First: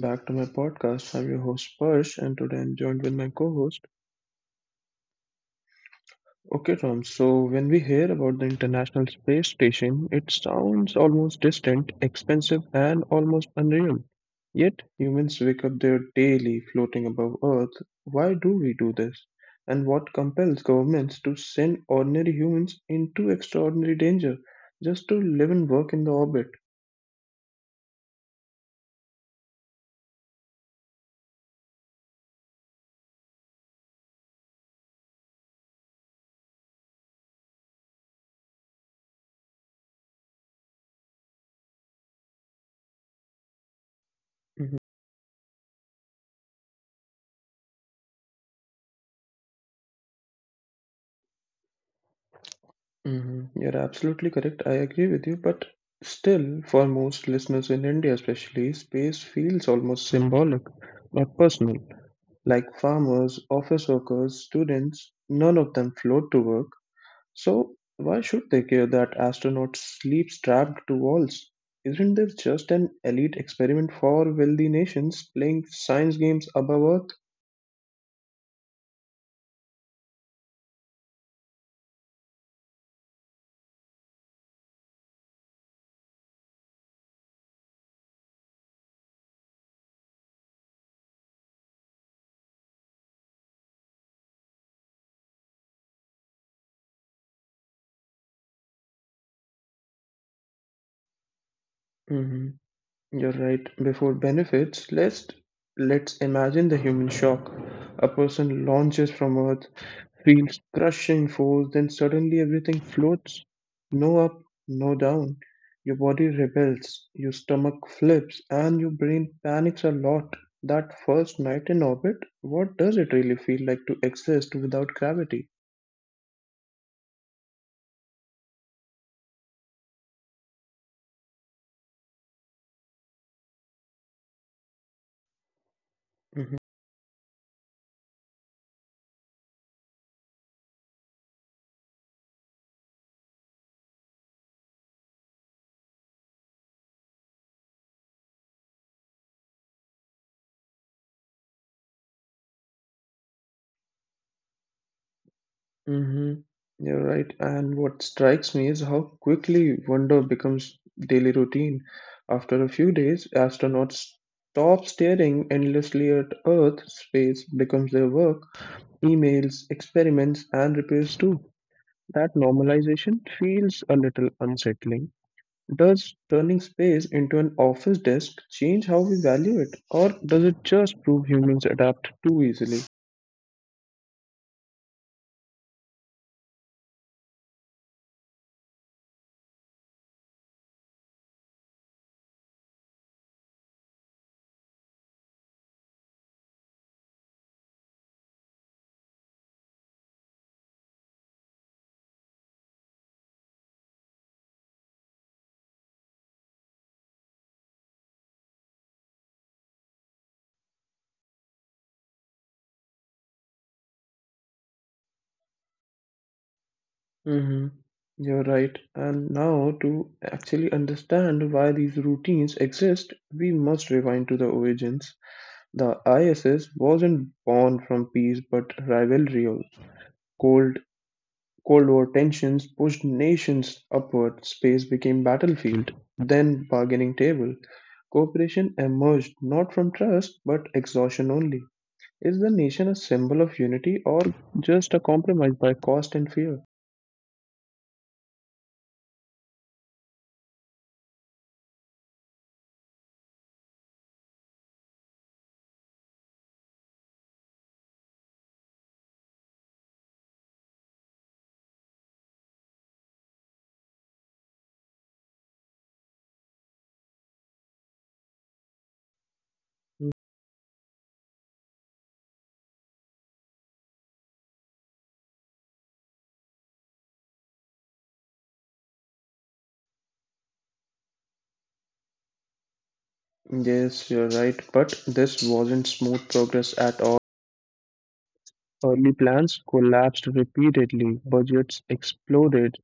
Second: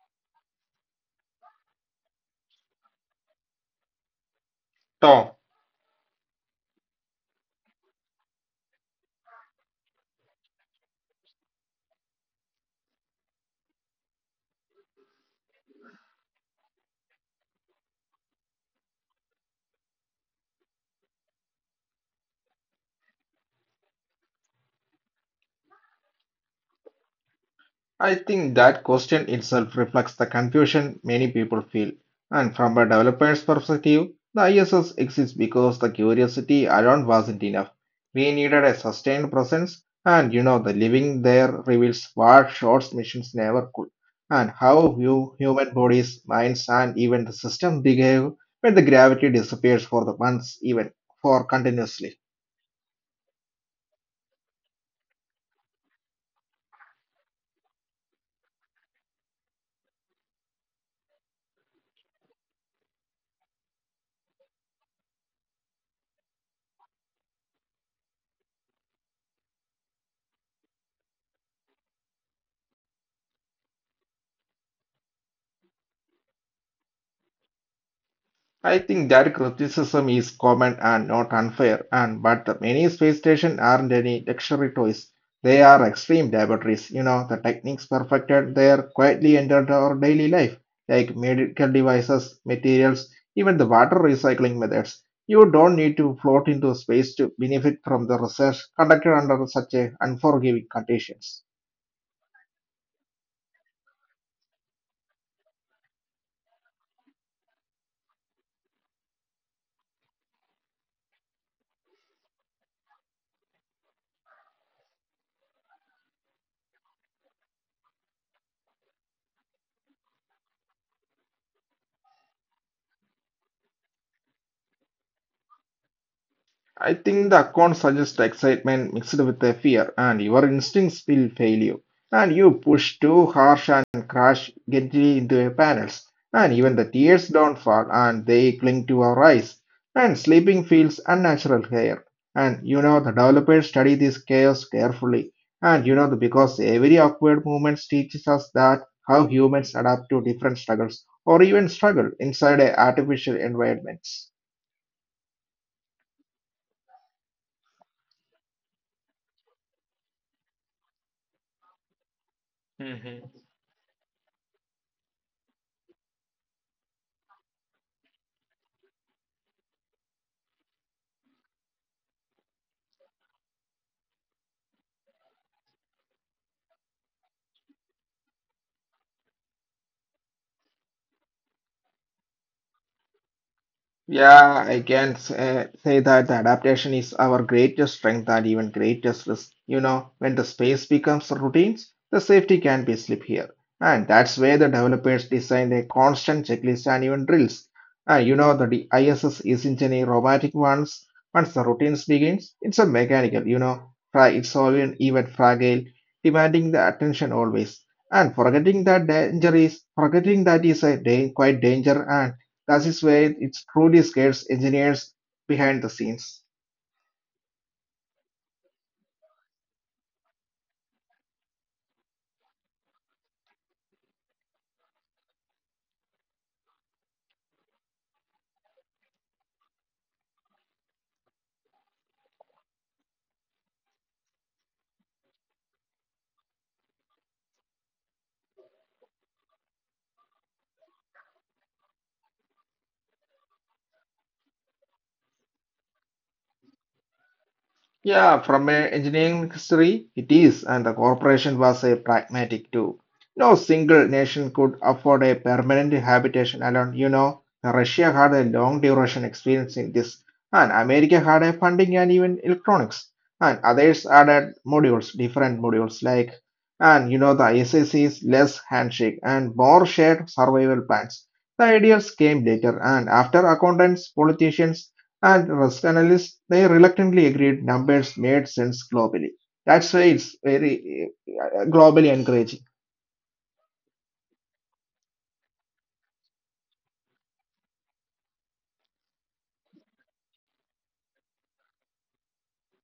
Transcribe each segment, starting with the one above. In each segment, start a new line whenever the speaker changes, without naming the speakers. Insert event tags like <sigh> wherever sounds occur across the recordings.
back to my podcast. I'm your host Persh, and today I'm joined with my co-host.
Tom,
Okay, Tom. So when we hear about the International Space Station, it sounds almost distant, expensive, and almost unreal. Yet humans wake up there daily, floating above Earth. Why do we do this? And what compels governments to send ordinary humans into extraordinary danger just to live and work in the orbit?
I think that question itself reflects the confusion many people feel. And from a developer's perspective, the ISS exists because the curiosity alone wasn't enough. We needed a sustained presence, and the living there reveals what short missions never could, and
Mm-hmm.
how you human bodies, minds, and even the system behave when the gravity disappears for the months, even for continuously.
Mhm. You're absolutely correct. I agree with you, but still, for most listeners in India, especially, space feels almost symbolic, not personal. Like farmers, office workers, students, none of them float to work. So, why should they care that astronauts sleep strapped to walls? Isn't there just an elite experiment for wealthy nations playing science games above Earth?
I think that criticism is common and not unfair, and but the many space stations aren't any luxury toys. They are extreme laboratories. You know, the techniques perfected there quietly entered our daily life, like medical devices, materials, even the water recycling methods. You don't need to float into space to benefit from the research conducted under such a unforgiving conditions.
Mhm. You're right. Before benefits, let's imagine the human shock. A person launches from Earth, feels crushing force, then suddenly everything floats. No up, no down. Your body rebels, your stomach flips, and your brain panics a lot. That first night in orbit, what does it really feel like to exist without gravity?
I think the account suggests excitement mixed with a fear, and your instincts will fail you. And you push too harsh and crash gently into your panels. And
Mm-hmm.
even the tears don't fall, and they cling to our eyes. And sleeping feels unnatural here. And you know the developers study this chaos carefully. And you know because every awkward movement teaches us that how humans adapt to different struggles or even struggle inside a artificial environments.
Mm-hmm. You're right. And what strikes me is how quickly wonder becomes daily routine. After a few days, astronauts stop staring endlessly at Earth. Space becomes their work. Emails, experiments, and repairs too. That normalization feels a little unsettling. Does turning space into an office desk change how we value it, or does it just prove humans adapt too easily?
Yeah, I can say that adaptation is our greatest strength and even greatest risk. You know, when the space becomes routines, the safety can be slip here. And that's where the developers design a constant checklist and even drills. And you know, the ISS isn't any robotic ones. Once the routines begins, it's a mechanical, you know, it's always even fragile, demanding the attention always. And forgetting that is a quite danger and that is where it truly scares engineers behind the scenes.
Hmm. You're right. And now, to actually understand why these routines exist, we must rewind to the origins. The ISS wasn't born from peace but rivalry. Also, Cold, Cold War tensions pushed nations upward, space became battlefield, then bargaining table. Cooperation emerged not from trust but exhaustion only. Is the nation a symbol of unity or just a compromise by cost and fear?
Yeah, from an engineering history, it is, and the corporation was a pragmatic too. No single nation could afford a permanent habitation alone. You know, Russia had a long duration experience in this, and America had a funding and even electronics, and others added modules, different modules like, and you know, the SAC is less handshake and more shared survival plans. The ideas came later, and after accountants, politicians, and risk analysts, they reluctantly agreed numbers made sense globally. That's why it's very globally encouraging.
Yes, you're right, but this wasn't smooth progress at all. Early plans collapsed repeatedly, budgets exploded,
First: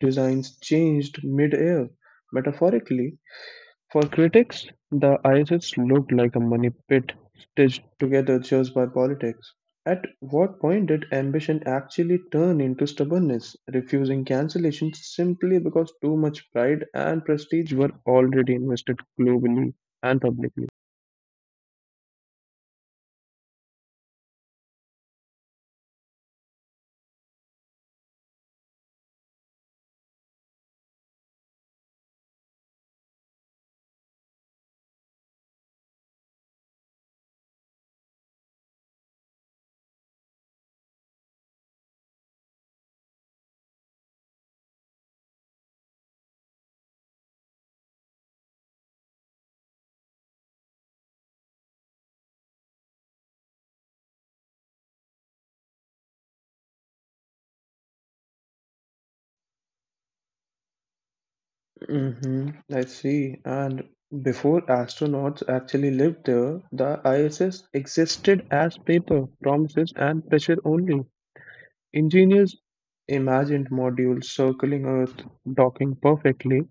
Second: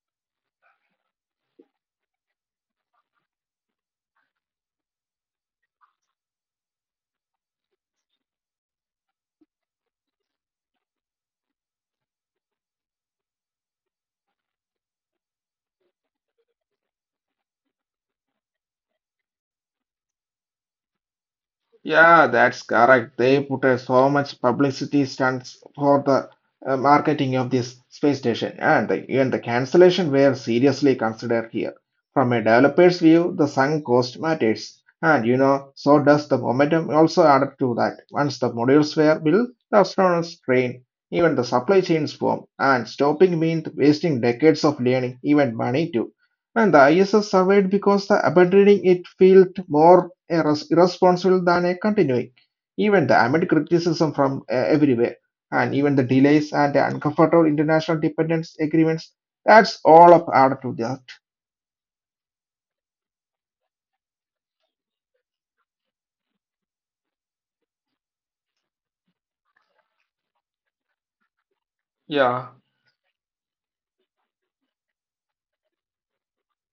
designs changed mid-air. Metaphorically, for critics, the ISS looked like a money pit stitched together just by politics. At what point did ambition actually turn into stubbornness, refusing cancellation simply because too much pride and prestige were already invested globally and publicly?
Yeah, that's correct. They put so much publicity stunts for the marketing of this space station, and even the cancellation were seriously considered here. From a developer's view, the sunk cost matters, and you know, so does the momentum also added to that. Once the modules were built, the astronauts trained, even the supply chains formed, and stopping meant wasting decades of learning, even money too. And the ISS survived because the abandoning it felt more irresponsible than a continuing. Even the amid criticism from everywhere, and even the delays and the uncomfortable international dependence agreements, that's all up added to that.
Mm-hmm, I see. And before astronauts actually lived there, the ISS existed as paper, promises, and pressure only.
Yeah,
Engineers imagined modules circling Earth, docking perfectly.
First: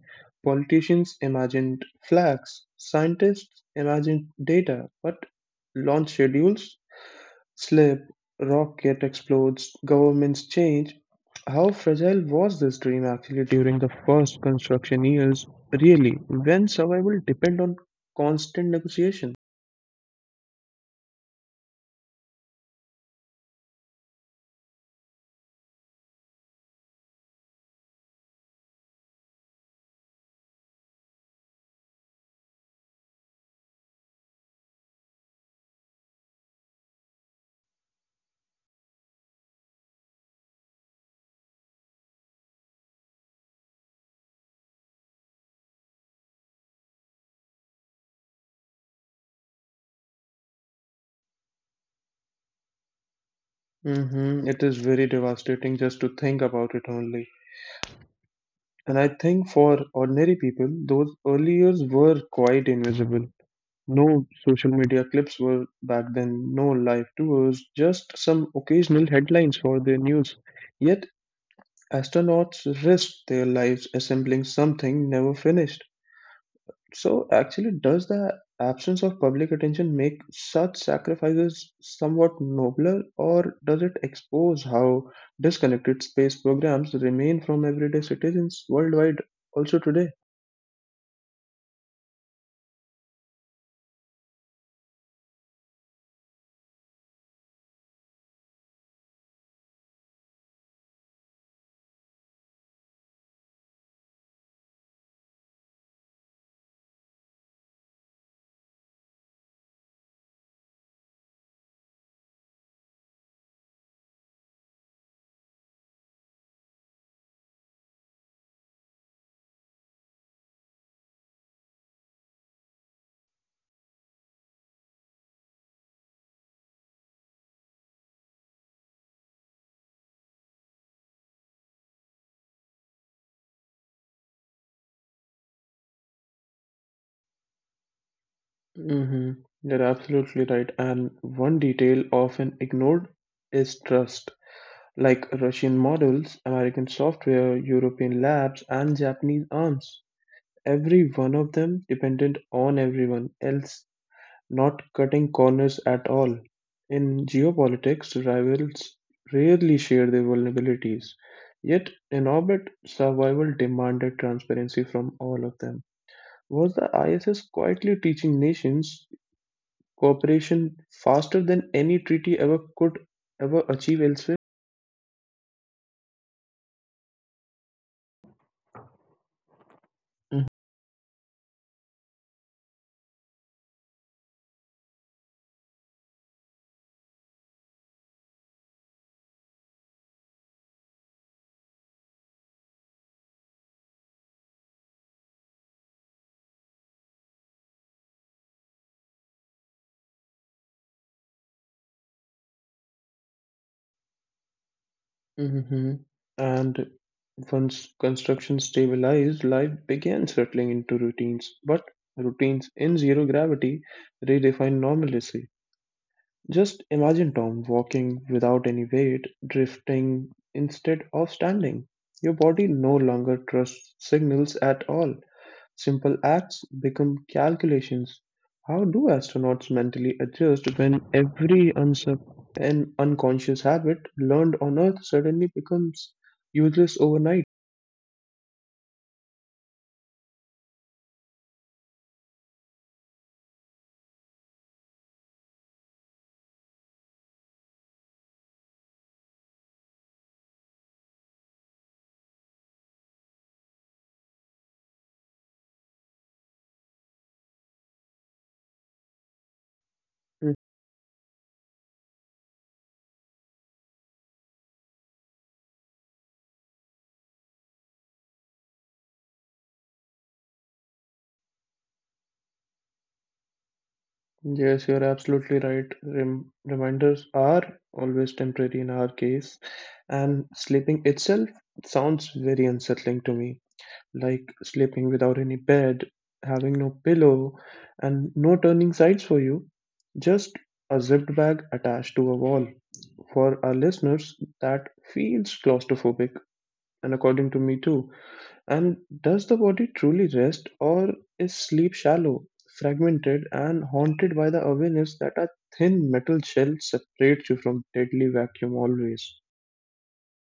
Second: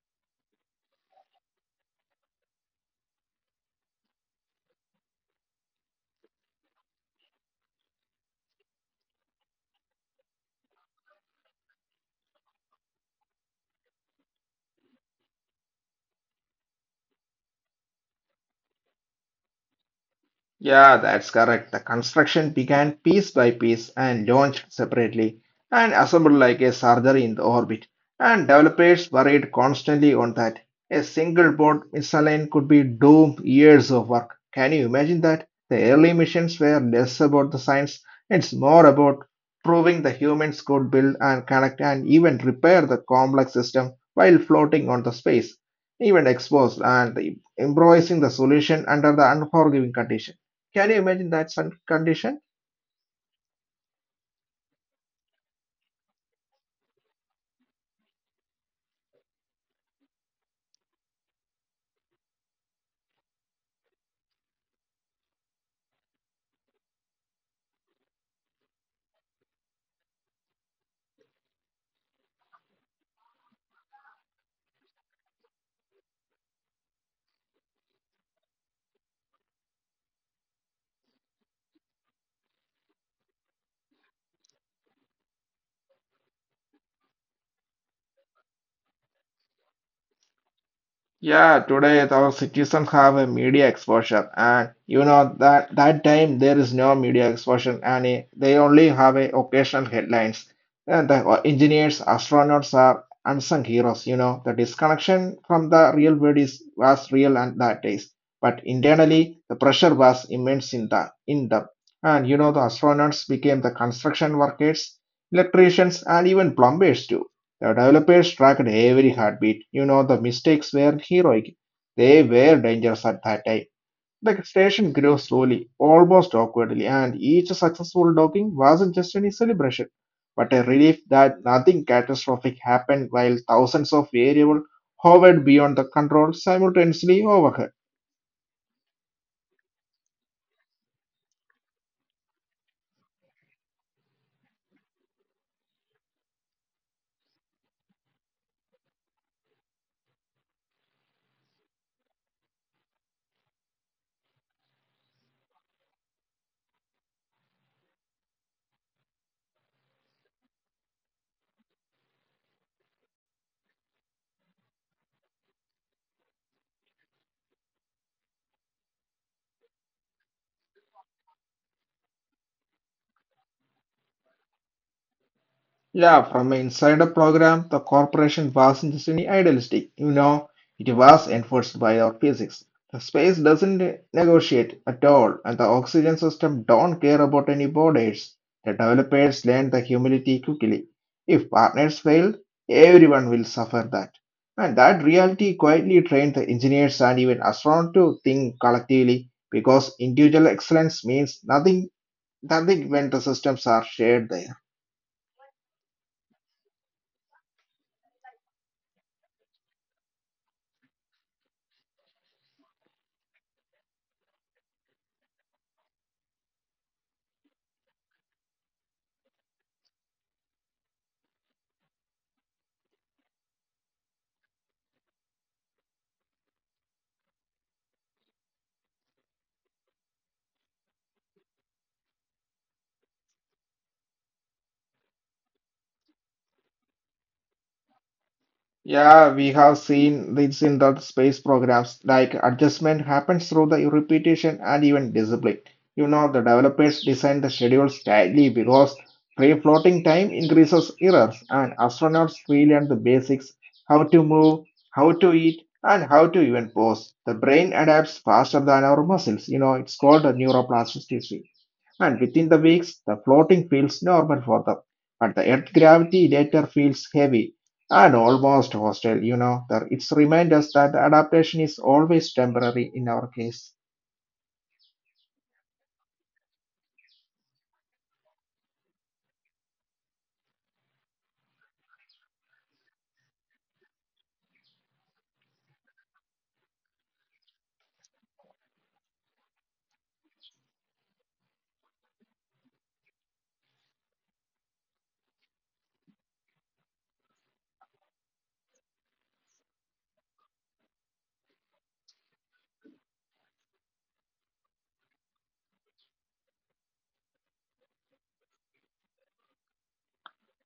Politicians imagined flags. Scientists imagined data. But launch schedules slip, rocket explodes, governments change. How fragile was this dream actually during the first construction years, really, when survival depend on constant negotiation?
yeah, that's correct. The construction began piece by piece and launched separately and assembled like a surgery in the orbit. And developers worried constantly on that. A single board misaligned could be doom years of work. Can you imagine that? The early missions were less about the science, it's more about proving the humans could build and connect and even repair the complex system while floating on the space, even exposed and improvising the solution under the unforgiving condition. Can you imagine that sun condition?
Mm-hmm. It is very devastating just to think about it only. And I think for ordinary people, those early years were quite invisible. No social media clips were back then, no live tours, just some occasional headlines for the news. Yet astronauts risked their lives assembling something never finished. So, actually, does the absence of public attention make such sacrifices somewhat nobler, or does it expose how disconnected space programs remain from everyday citizens worldwide also today?
Yeah, today our citizens have a media exposure, and you know that that time there is no media exposure, and they only have a occasional headlines. And the engineers, astronauts are unsung heroes. You know the disconnection from the real world is was real and that days, but internally the pressure was immense in them. And you know the astronauts became the construction workers, electricians, and even plumbers too. The developers tracked every heartbeat. You know, the mistakes were heroic. They were dangerous at that time. The station grew slowly, almost awkwardly, and each successful docking wasn't just any celebration, but a relief that nothing catastrophic happened while thousands of variables hovered beyond the control simultaneously overhead.
Mm-hmm. You're absolutely right. And one detail often ignored is trust. Like Russian models, American software, European labs, and Japanese arms. Every one of them dependent on everyone else, not cutting corners at all. In geopolitics, rivals rarely share their vulnerabilities. Yet, in orbit, survival demanded transparency from all of them. Was the ISS quietly teaching nations cooperation faster than any treaty ever could ever achieve elsewhere?
Yeah, from an insider program, the corporation wasn't just any idealistic. You know, it was enforced by our physics. The space doesn't negotiate at all, and the oxygen system don't care about any borders. The developers learned the humility quickly. If partners fail, everyone will suffer that. And that reality quietly trained the engineers and even astronauts to think collectively because individual excellence means nothing, nothing when the systems are shared there.
Hmm. And once construction stabilized, life began settling into routines. But routines in zero gravity redefine normalcy. Just imagine Tom walking without any weight, drifting instead of standing. Your body no longer trusts signals at all. Simple acts become calculations. How do astronauts mentally adjust when every an unconscious habit learned on Earth suddenly becomes useless overnight?
Yeah, we have seen this in the space programs, like adjustment happens through the repetition and even discipline. You know, the developers design the schedules tightly because free floating time increases errors, and astronauts relearn the basics how to move, how to eat, and how to even pose. The brain adapts faster than our muscles. You know, it's called the
Mm.
neuroplasticity and within the weeks the floating feels normal for them. But the earth gravity later feels heavy and almost hostile. It's remind us that the adaptation is always temporary in our case.
Yes, you're absolutely right. Reminders are always temporary in our case, and sleeping itself sounds very unsettling to me. Like sleeping without any bed, having no pillow, and no turning sides for you, just a zipped bag attached to a wall. For our listeners, that feels claustrophobic, and according to me too. And does the body truly rest, or is sleep shallow, fragmented, and haunted by the awareness that a thin metal shell separates you from deadly vacuum always?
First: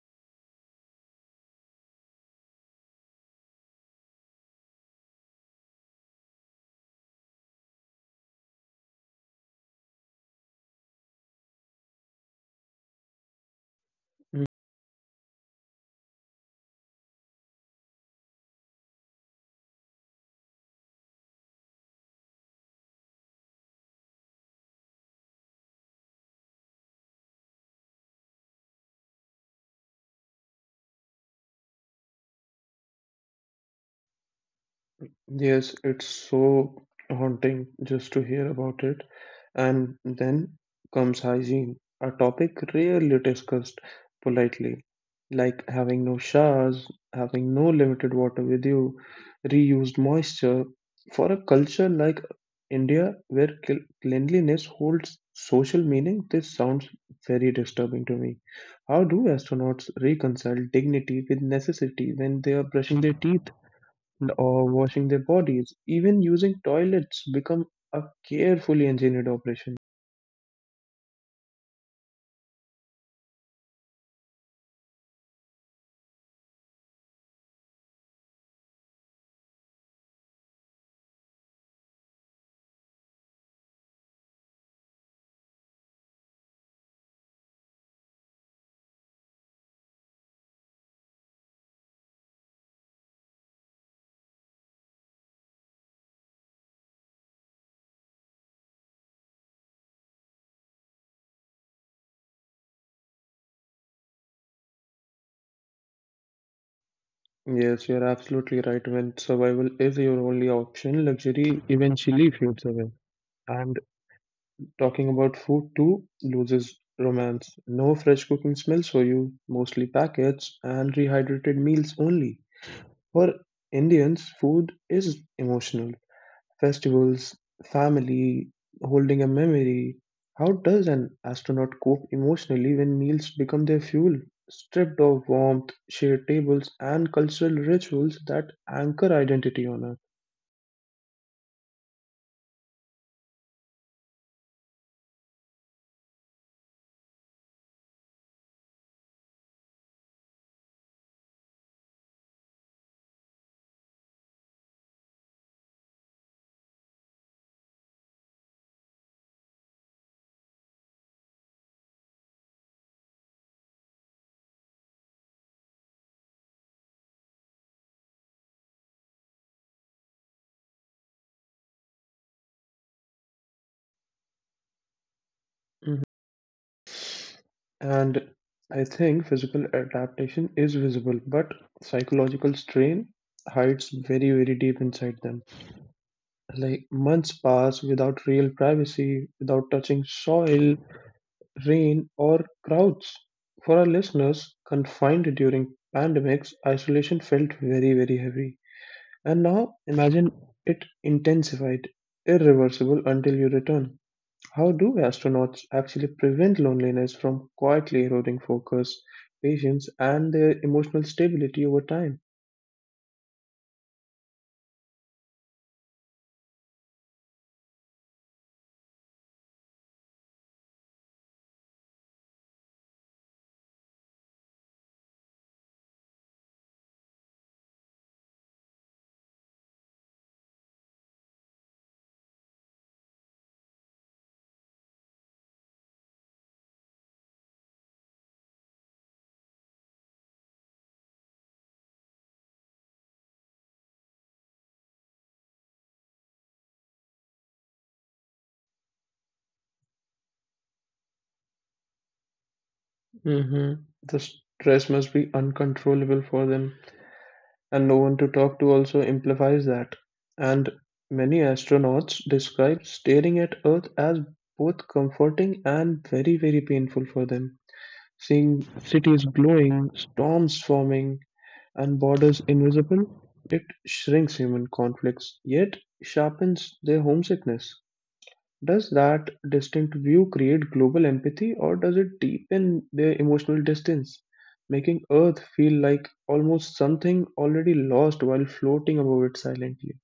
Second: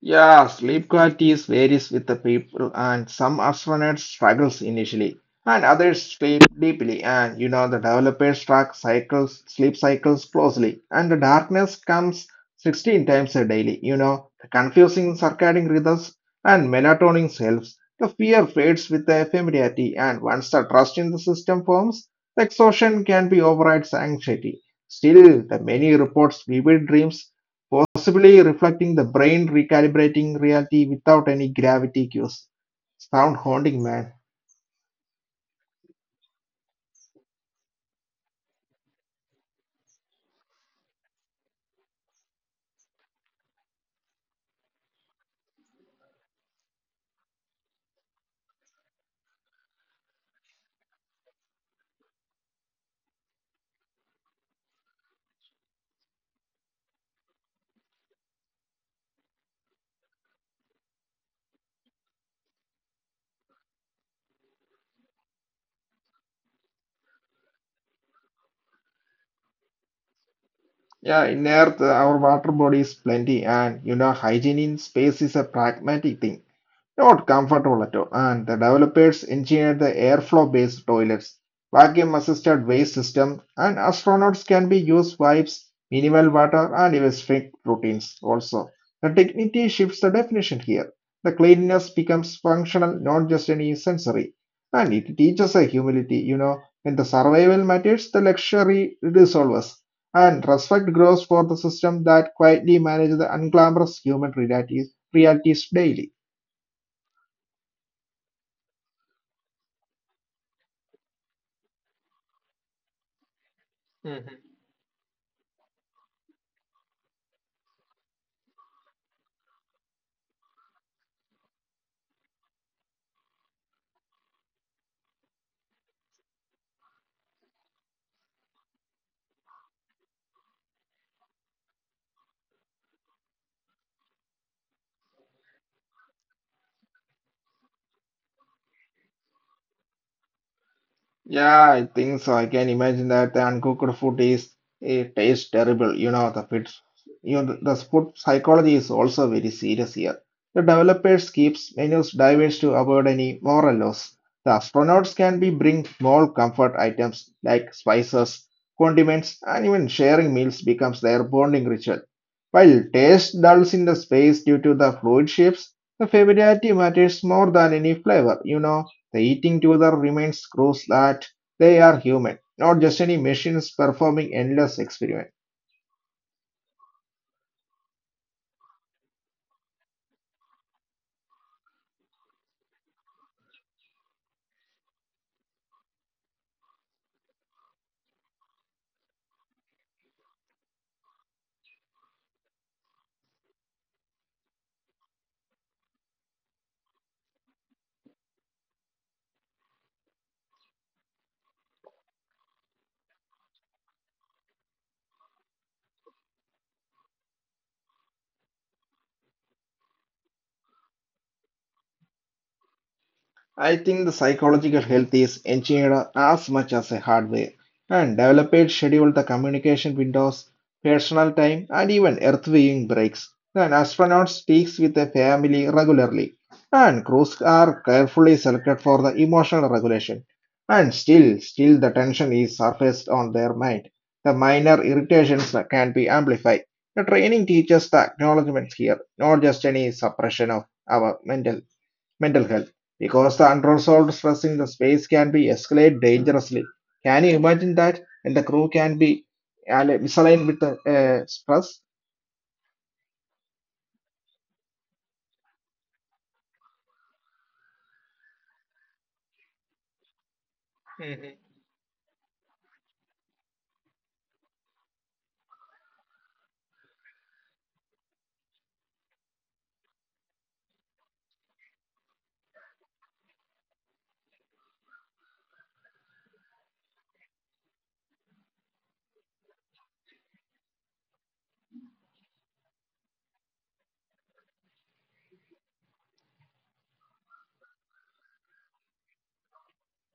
Yeah, sleep quality is varies with the people, and some astronauts struggles initially, and others sleep deeply. And you know, the developers track cycles, sleep cycles closely, and the darkness comes 16 times a daily. You know, the confusing circadian rhythms and melatonin helps. The fear fades with the familiarity, and once the trust in the system forms, the exhaustion can be overrides anxiety. Still, the many reports vivid dreams possibly reflecting the brain recalibrating reality without any gravity cues. Sound haunting, man.
Yes, it's so haunting just to hear about it. And then comes hygiene, a topic rarely discussed politely, like having no showers, having no limited water with you, reused moisture. For a culture like India, where cleanliness holds social meaning, this sounds very disturbing to me. How do astronauts reconcile dignity with necessity when they are brushing their teeth? Or washing their bodies. Even using toilets become a carefully engineered operation.
Yeah, in Earth, our water body is plenty, and you know, hygiene in space is a pragmatic thing. Not comfortable at all, and the developers engineered the airflow-based toilets, vacuum-assisted waste system, and astronauts can be used wipes, minimal water, and even strict routines also. The dignity shifts the definition here. The cleanliness becomes functional, not just any sensory. And it teaches a humility, you know, when the survival matters, the luxury dissolves. And respect grows for the system that quietly manages the unglamorous human realities daily.
Yes, you're absolutely right. When survival is your only option, luxury eventually fades away. And talking about food too loses romance. No fresh cooking smells for you, mostly packets and rehydrated meals only. For Indians, food is emotional. Festivals, family, holding a memory. How does an astronaut cope emotionally when meals become their fuel, stripped of warmth, shared tables, and cultural rituals that anchor identity on Earth?
Yeah, I think so. I can imagine that the uncooked food is it tastes terrible. You know, the food psychology is also very serious here. The developers keeps menus diverse to avoid any moral loss. The astronauts can be bring small comfort items like spices, condiments, and even sharing meals becomes their bonding ritual. While taste dulls in the space due to the fluid shifts, the familiarity matters more than any flavor. The eating together remains proves that they are human, not just any machines performing endless experiments.
Mhm. And I think physical adaptation is visible, but psychological strain hides very, very deep inside them. Like months pass without real privacy, without touching soil, rain, or crowds. For our listeners confined during pandemics, isolation felt very, very heavy. And now imagine it intensified, irreversible until you return. How do astronauts actually prevent loneliness from quietly eroding focus, patience, and their emotional stability over time?
I think the psychological health is engineered as much as a hardware and developers schedule the communication windows, personal time, and even earth viewing breaks. An astronaut speaks with a family regularly, and crews are carefully selected for the emotional regulation. And still the tension is surfaced on their mind. The minor irritations that can be amplified. The training teaches the acknowledgement here, not just any suppression of our mental health because the unresolved stress in the space can be escalate dangerously. Can you imagine that? And the crew can be misaligned with the stress.
Hmm. The stress must be uncontrollable for them and no one to talk to also amplifies that. And many astronauts describe staring at Earth as both comforting and very, very painful for them. Seeing cities glowing, storms forming, and borders invisible, it shrinks human conflicts, yet sharpens their homesickness. Does that distant view create global empathy or does it deepen their emotional distance, making Earth feel like almost something already lost while floating above it silently?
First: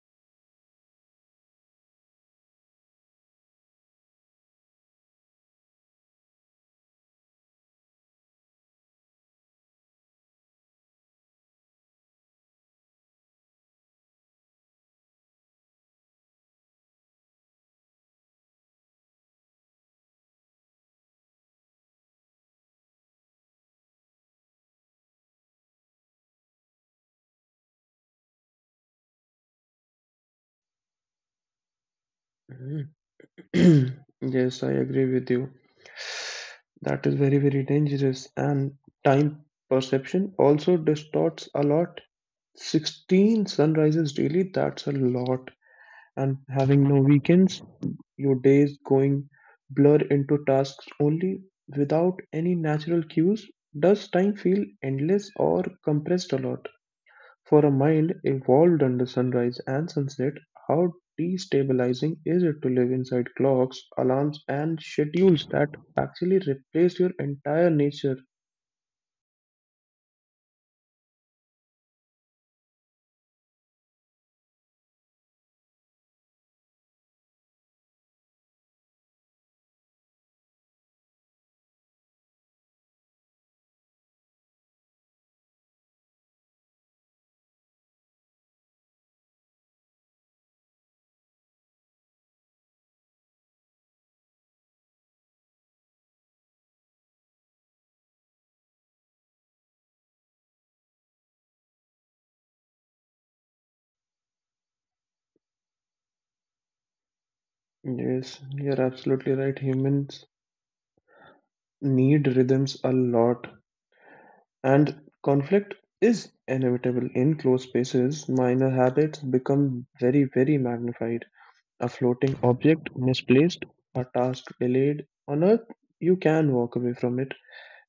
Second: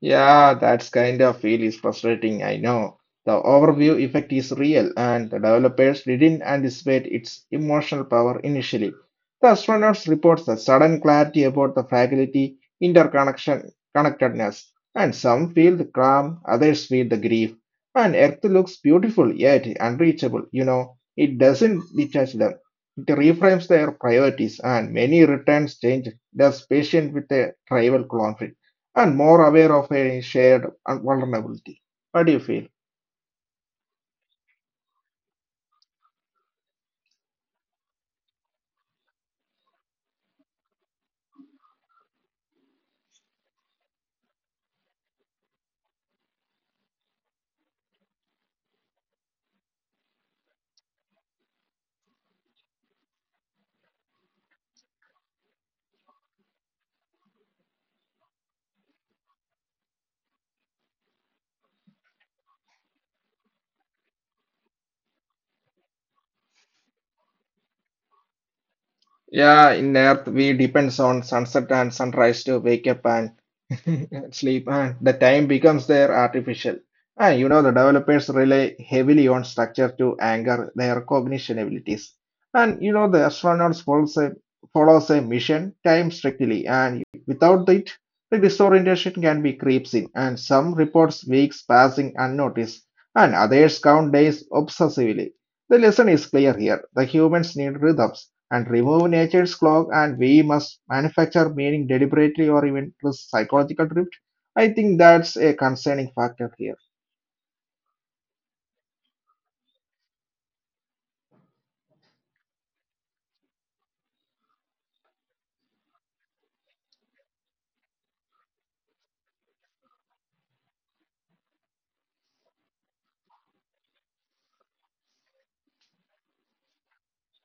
Yeah, that's kind of feel is frustrating, I know. The overview effect is real, and the developers didn't anticipate its emotional power initially. The astronauts reports a sudden clarity about the fragility, interconnection, connectedness, and some feel the calm, others feel the grief. And Earth looks beautiful yet unreachable. It doesn't detach them. It reframes their priorities, and many returns change, thus patient with a tribal conflict and more aware of a shared vulnerability. What do you feel?
Mhm. <clears throat> Yes, I agree with you. That is very, very dangerous. And time perception also distorts a lot. 16 sunrises daily, that's a lot. And having no weekends, your days going blur into tasks only without any natural cues. Does time feel endless or compressed a lot? For a mind evolved under sunrise and sunset, how destabilizing is it to live inside clocks, alarms, and schedules that actually replace your entire nature?
Yeah, in Earth we depends on sunset and sunrise to wake up and <laughs> sleep, and the time becomes their artificial. And you know the developers rely heavily on structure to anchor their cognition abilities. And you know the astronauts follows a mission time strictly, and without it, the disorientation can be creeps in, and some reports weeks passing unnoticed, and others count days obsessively. The lesson is clear here. The humans need rhythms and remove nature's clock and we must manufacture meaning deliberately or even through psychological drift. I think that's a concerning factor here.
Yes, you're absolutely right. Humans need rhythms a lot. And conflict is inevitable in closed spaces. Minor habits become very, very magnified. A floating object misplaced, a task delayed. On Earth, you can walk away from it.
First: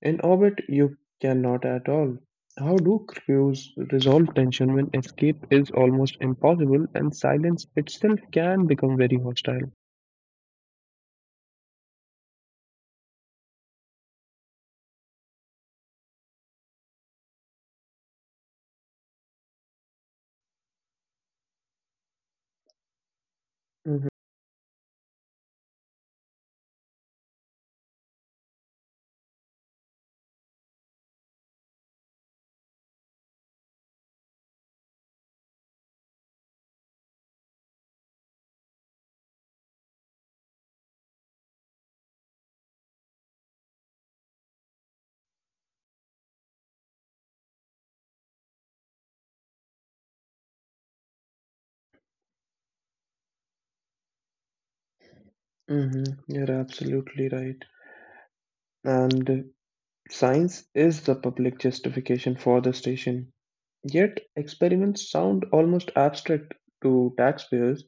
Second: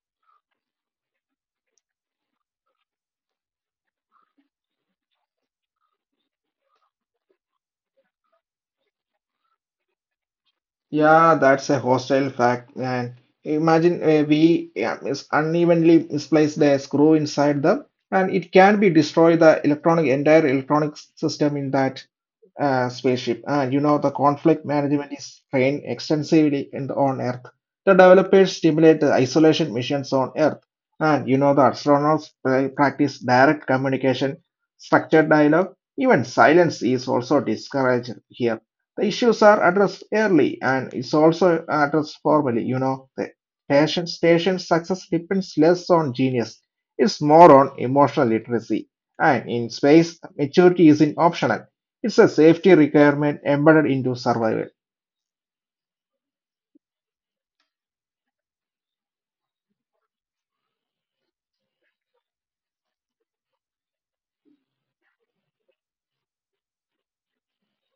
In orbit, you cannot at all. How do crews resolve tension when escape is almost impossible and silence itself can become very hostile?
Yeah, that's a hostile fact and imagine a we, yeah, is unevenly misplaced the screw inside and it can be destroy the electronic entire electronic system in that spaceship. You know, the
Mhm.
conflict management is trained extensively on Earth. The developers stimulate the isolation missions on Earth. And you know, the astronauts practice direct communication, structured dialogue, even silence is also discouraged here. The issues are addressed early and is also addressed formally. You know, the station's success depends less on genius, it's more on emotional literacy. And in space, maturity isn't optional. It's a safety requirement embedded into survival.
Mhm. You're absolutely right. And science is the public justification for the station. Yet, experiments sound almost abstract to taxpayers,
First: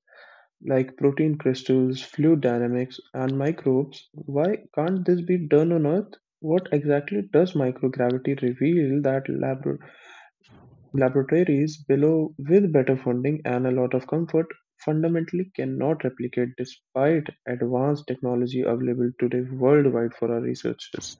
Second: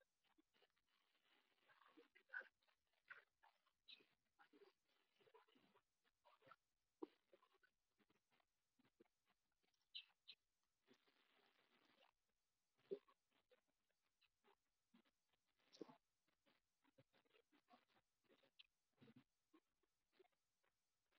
like protein crystals, fluid dynamics, and microbes. Why can't this be done on Earth? What exactly does microgravity reveal that laboratories below, with better funding and a lot of comfort, fundamentally cannot replicate despite advanced technology available today worldwide for our researchers?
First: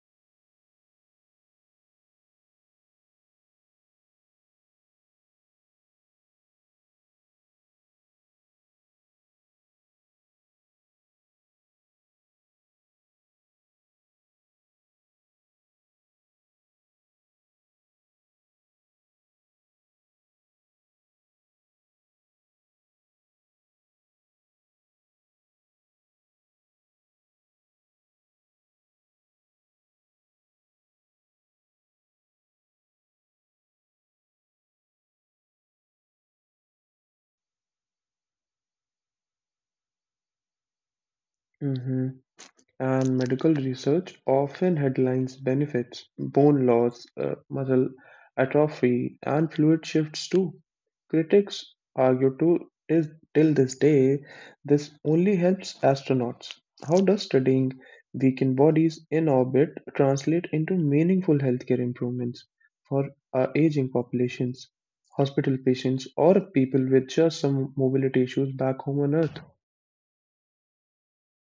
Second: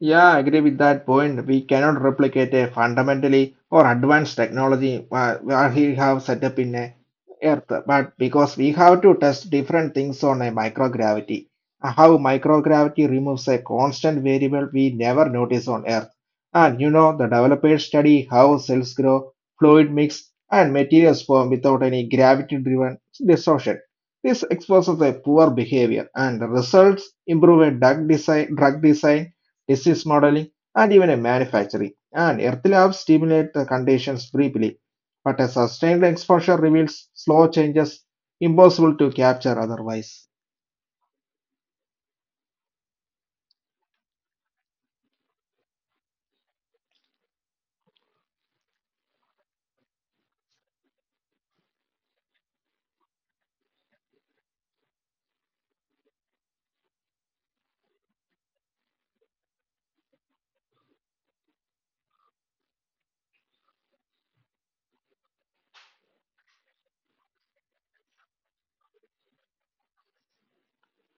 Yeah, I agree with that point. We cannot replicate a fundamentally or advanced technology where we have set up in a Earth, but because we have to test different things on a microgravity. How microgravity removes a constant variable we never notice on Earth. And you know, the developers study how cells grow, fluid mix, and materials form without any gravity-driven distortion. This exposes a poor behavior, and the results improve a drug design disease modeling, and even a manufacturing. And Earth labs stimulate the conditions briefly, but a sustained exposure reveals slow changes impossible to capture otherwise.
Mhm. And medical research often headlines benefits, bone loss, muscle atrophy, and fluid shifts too. Critics argue to is till this day this only helps astronauts. How does studying weakened bodies in orbit translate into meaningful healthcare improvements for our aging populations, hospital patients, or people with just some mobility issues back home on Earth?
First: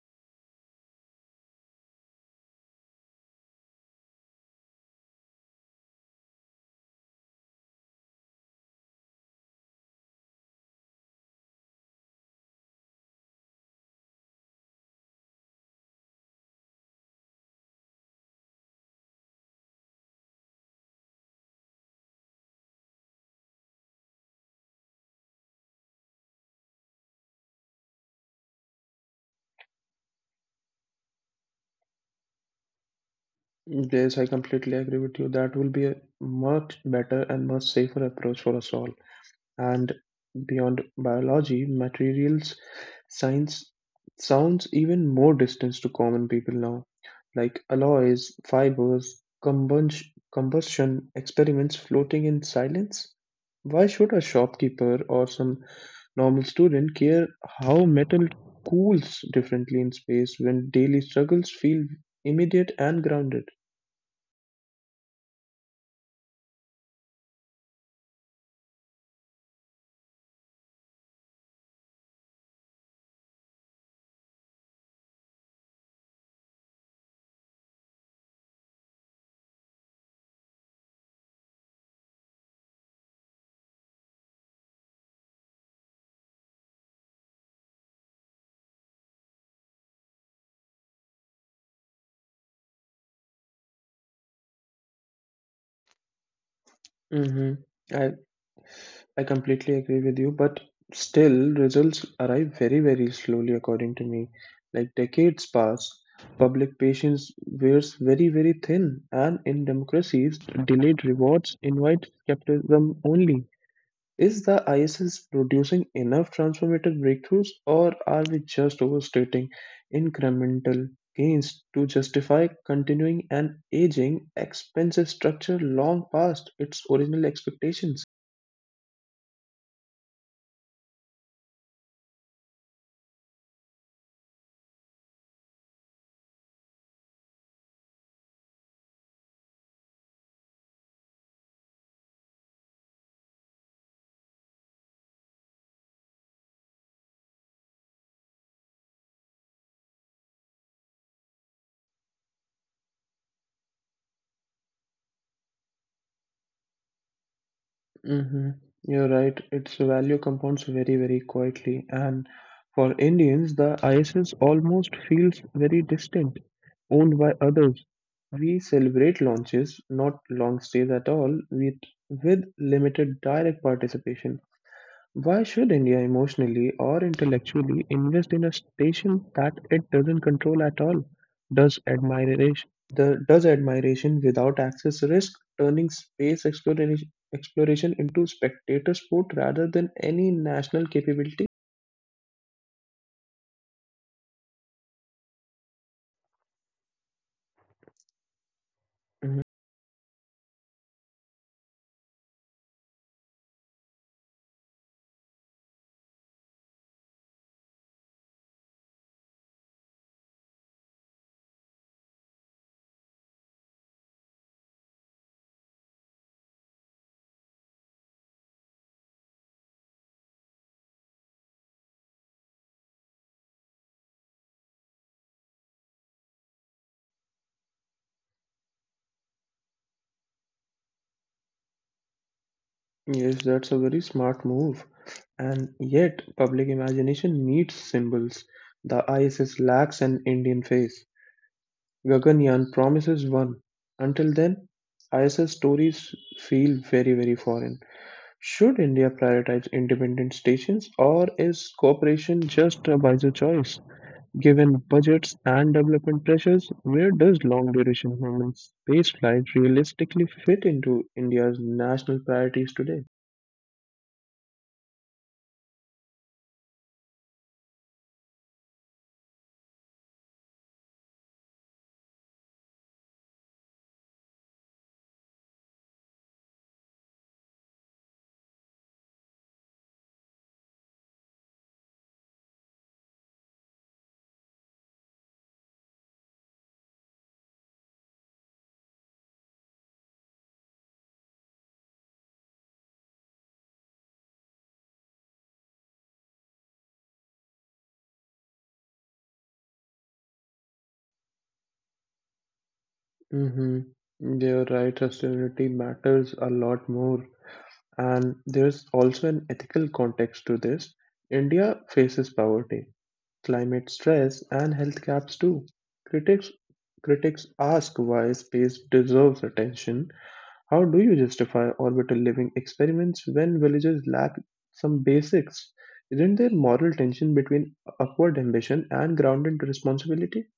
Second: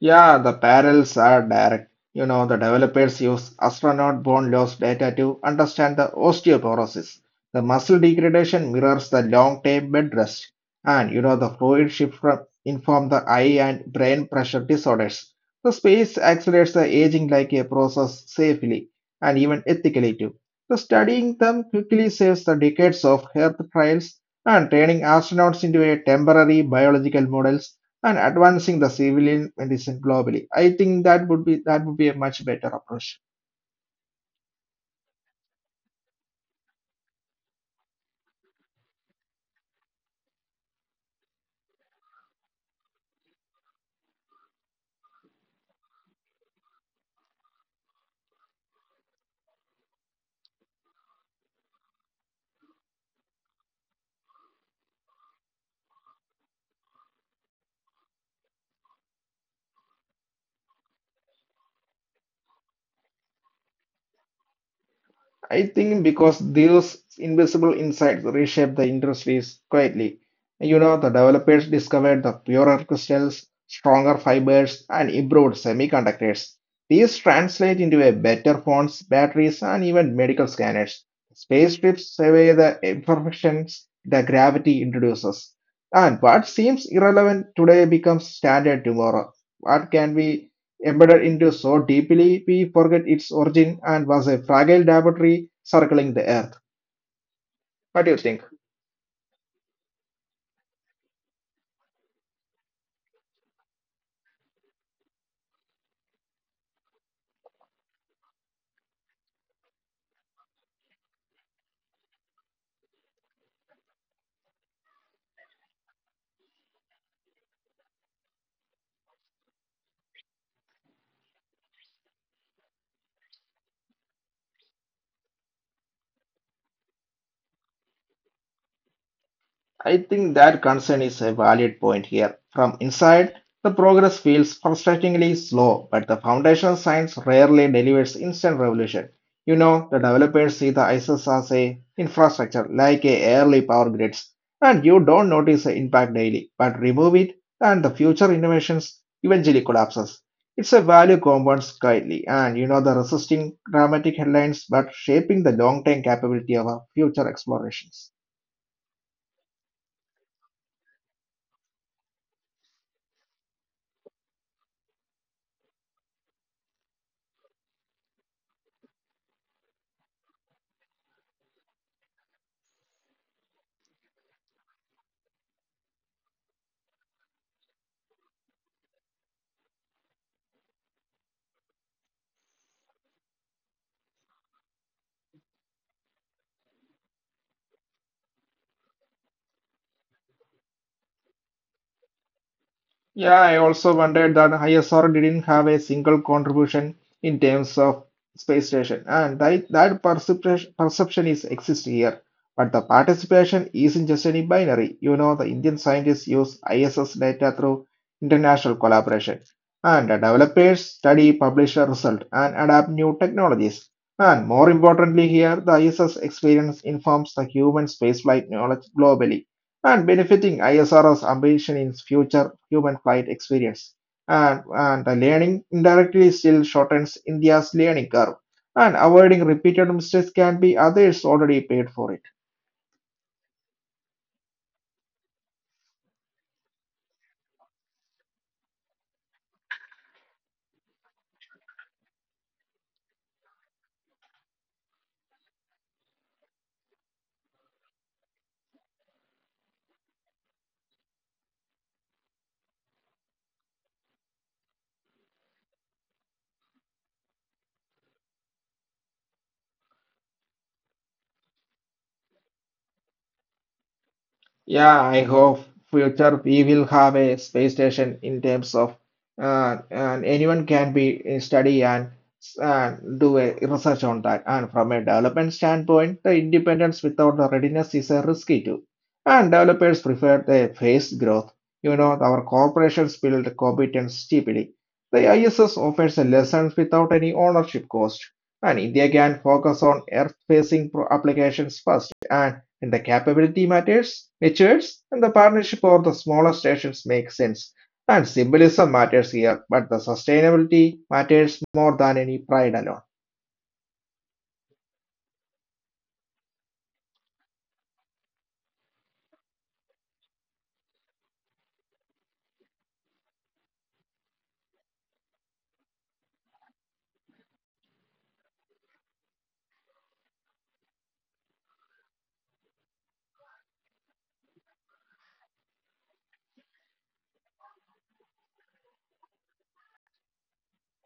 Yeah, the parallels are direct. You know, the developers use astronaut bone loss data to understand the osteoporosis. The muscle degradation mirrors the long term bed rest. And, you know, the fluid shift from inform the eye and brain pressure disorders. The space accelerates the aging like a process safely and even ethically too. The studying them quickly saves the decades of health trials and training astronauts into a temporary biological models and advancing the civilian medicine globally. I think that would be a much better approach.
Yes, I completely agree with you. That will be a much better and much safer approach for us all. And beyond biology, materials science sounds even more distant to common people now, like alloys, fibers, combustion experiments floating in silence. Why should a shopkeeper or some normal student care how metal cools differently in space when daily struggles feel immediate and grounded?
I think because those invisible insights reshape the industries quietly. You know, the developers discovered the purer crystals, stronger fibers, and improved semiconductors. These translate into a better phones, batteries, and even medical scanners. Space trips survey the imperfections the gravity introduces. And what seems irrelevant today becomes standard tomorrow. What can be embedded into so deeply we forget its origin and was a fragile laboratory circling the earth.
Hmm.
What do you think?
I I completely agree with you, but still results arrive very, very slowly according to me. Like decades pass, public patience wears very, very thin, and in democracies, delayed rewards invite skepticism only. Is the ISS producing enough transformative breakthroughs, or are we just overstating incremental gains to justify continuing an aging, expensive structure long past its original expectations?
I think that concern is a valid point here. From inside, the progress feels frustratingly slow, but the foundation science rarely delivers instant revolution. You know, the developers see the ISS as a infrastructure like a early power grids, and you don't notice the impact daily, but remove it and the future innovations eventually collapses. It's a value compounds quietly, and you know the resisting dramatic headlines but shaping the long-term capability of our future explorations.
Mm-hmm. You're right. Its value compounds very, very quietly. And for Indians, the ISS almost feels very distant, owned by others. We celebrate launches, not long stays at all, with limited direct participation. Why should India emotionally or intellectually invest in a station that it doesn't control at all? Does does admiration without access risk turning space exploration into spectator sport rather than any national capability?
Yeah, I also wondered that ISR didn't have a single contribution in terms of space station, and that,
Mhm.
that perception is exists here. But the participation isn't just any binary. You know, the Indian scientists use ISS data through international collaboration, and the developers study, publish a result, and adapt new technologies. And more importantly, here the ISS experience informs the human spaceflight knowledge globally and benefiting ISRO's ambition in future human flight experience. And the learning indirectly still shortens India's learning curve, and avoiding repeated mistakes can be others already paid for it.
Yes, that's a very smart move. And yet, public imagination needs symbols. The ISS lacks an Indian face. Gaganyaan promises one. Until then, ISS stories feel very, very foreign. Should India prioritize independent stations, or is cooperation just a wiser choice? Given budgets and development pressures, where does long duration human space flight realistically fit into India's national priorities today?
Yeah, I hope future we will have a space station in terms of and anyone can be study and do a research on that. And from a development standpoint, the independence without the readiness is a risky too. And developers prefer the phased growth. You know, our corporations build competence steeply. The ISS offers a lessons without any ownership cost, and India can focus on applications first and the capability matures, and the partnership or the smaller stations makes sense. And symbolism matters here, but the sustainability matters more than any pride alone.
Mm-hmm. You're right, sustainability matters a lot more. And there's also an ethical context to this. India faces poverty, climate stress, and health gaps too. Critics critics ask why space deserves attention. How do you justify orbital living experiments when villages lack some basics? Isn't there moral tension between upward ambition and grounded responsibility?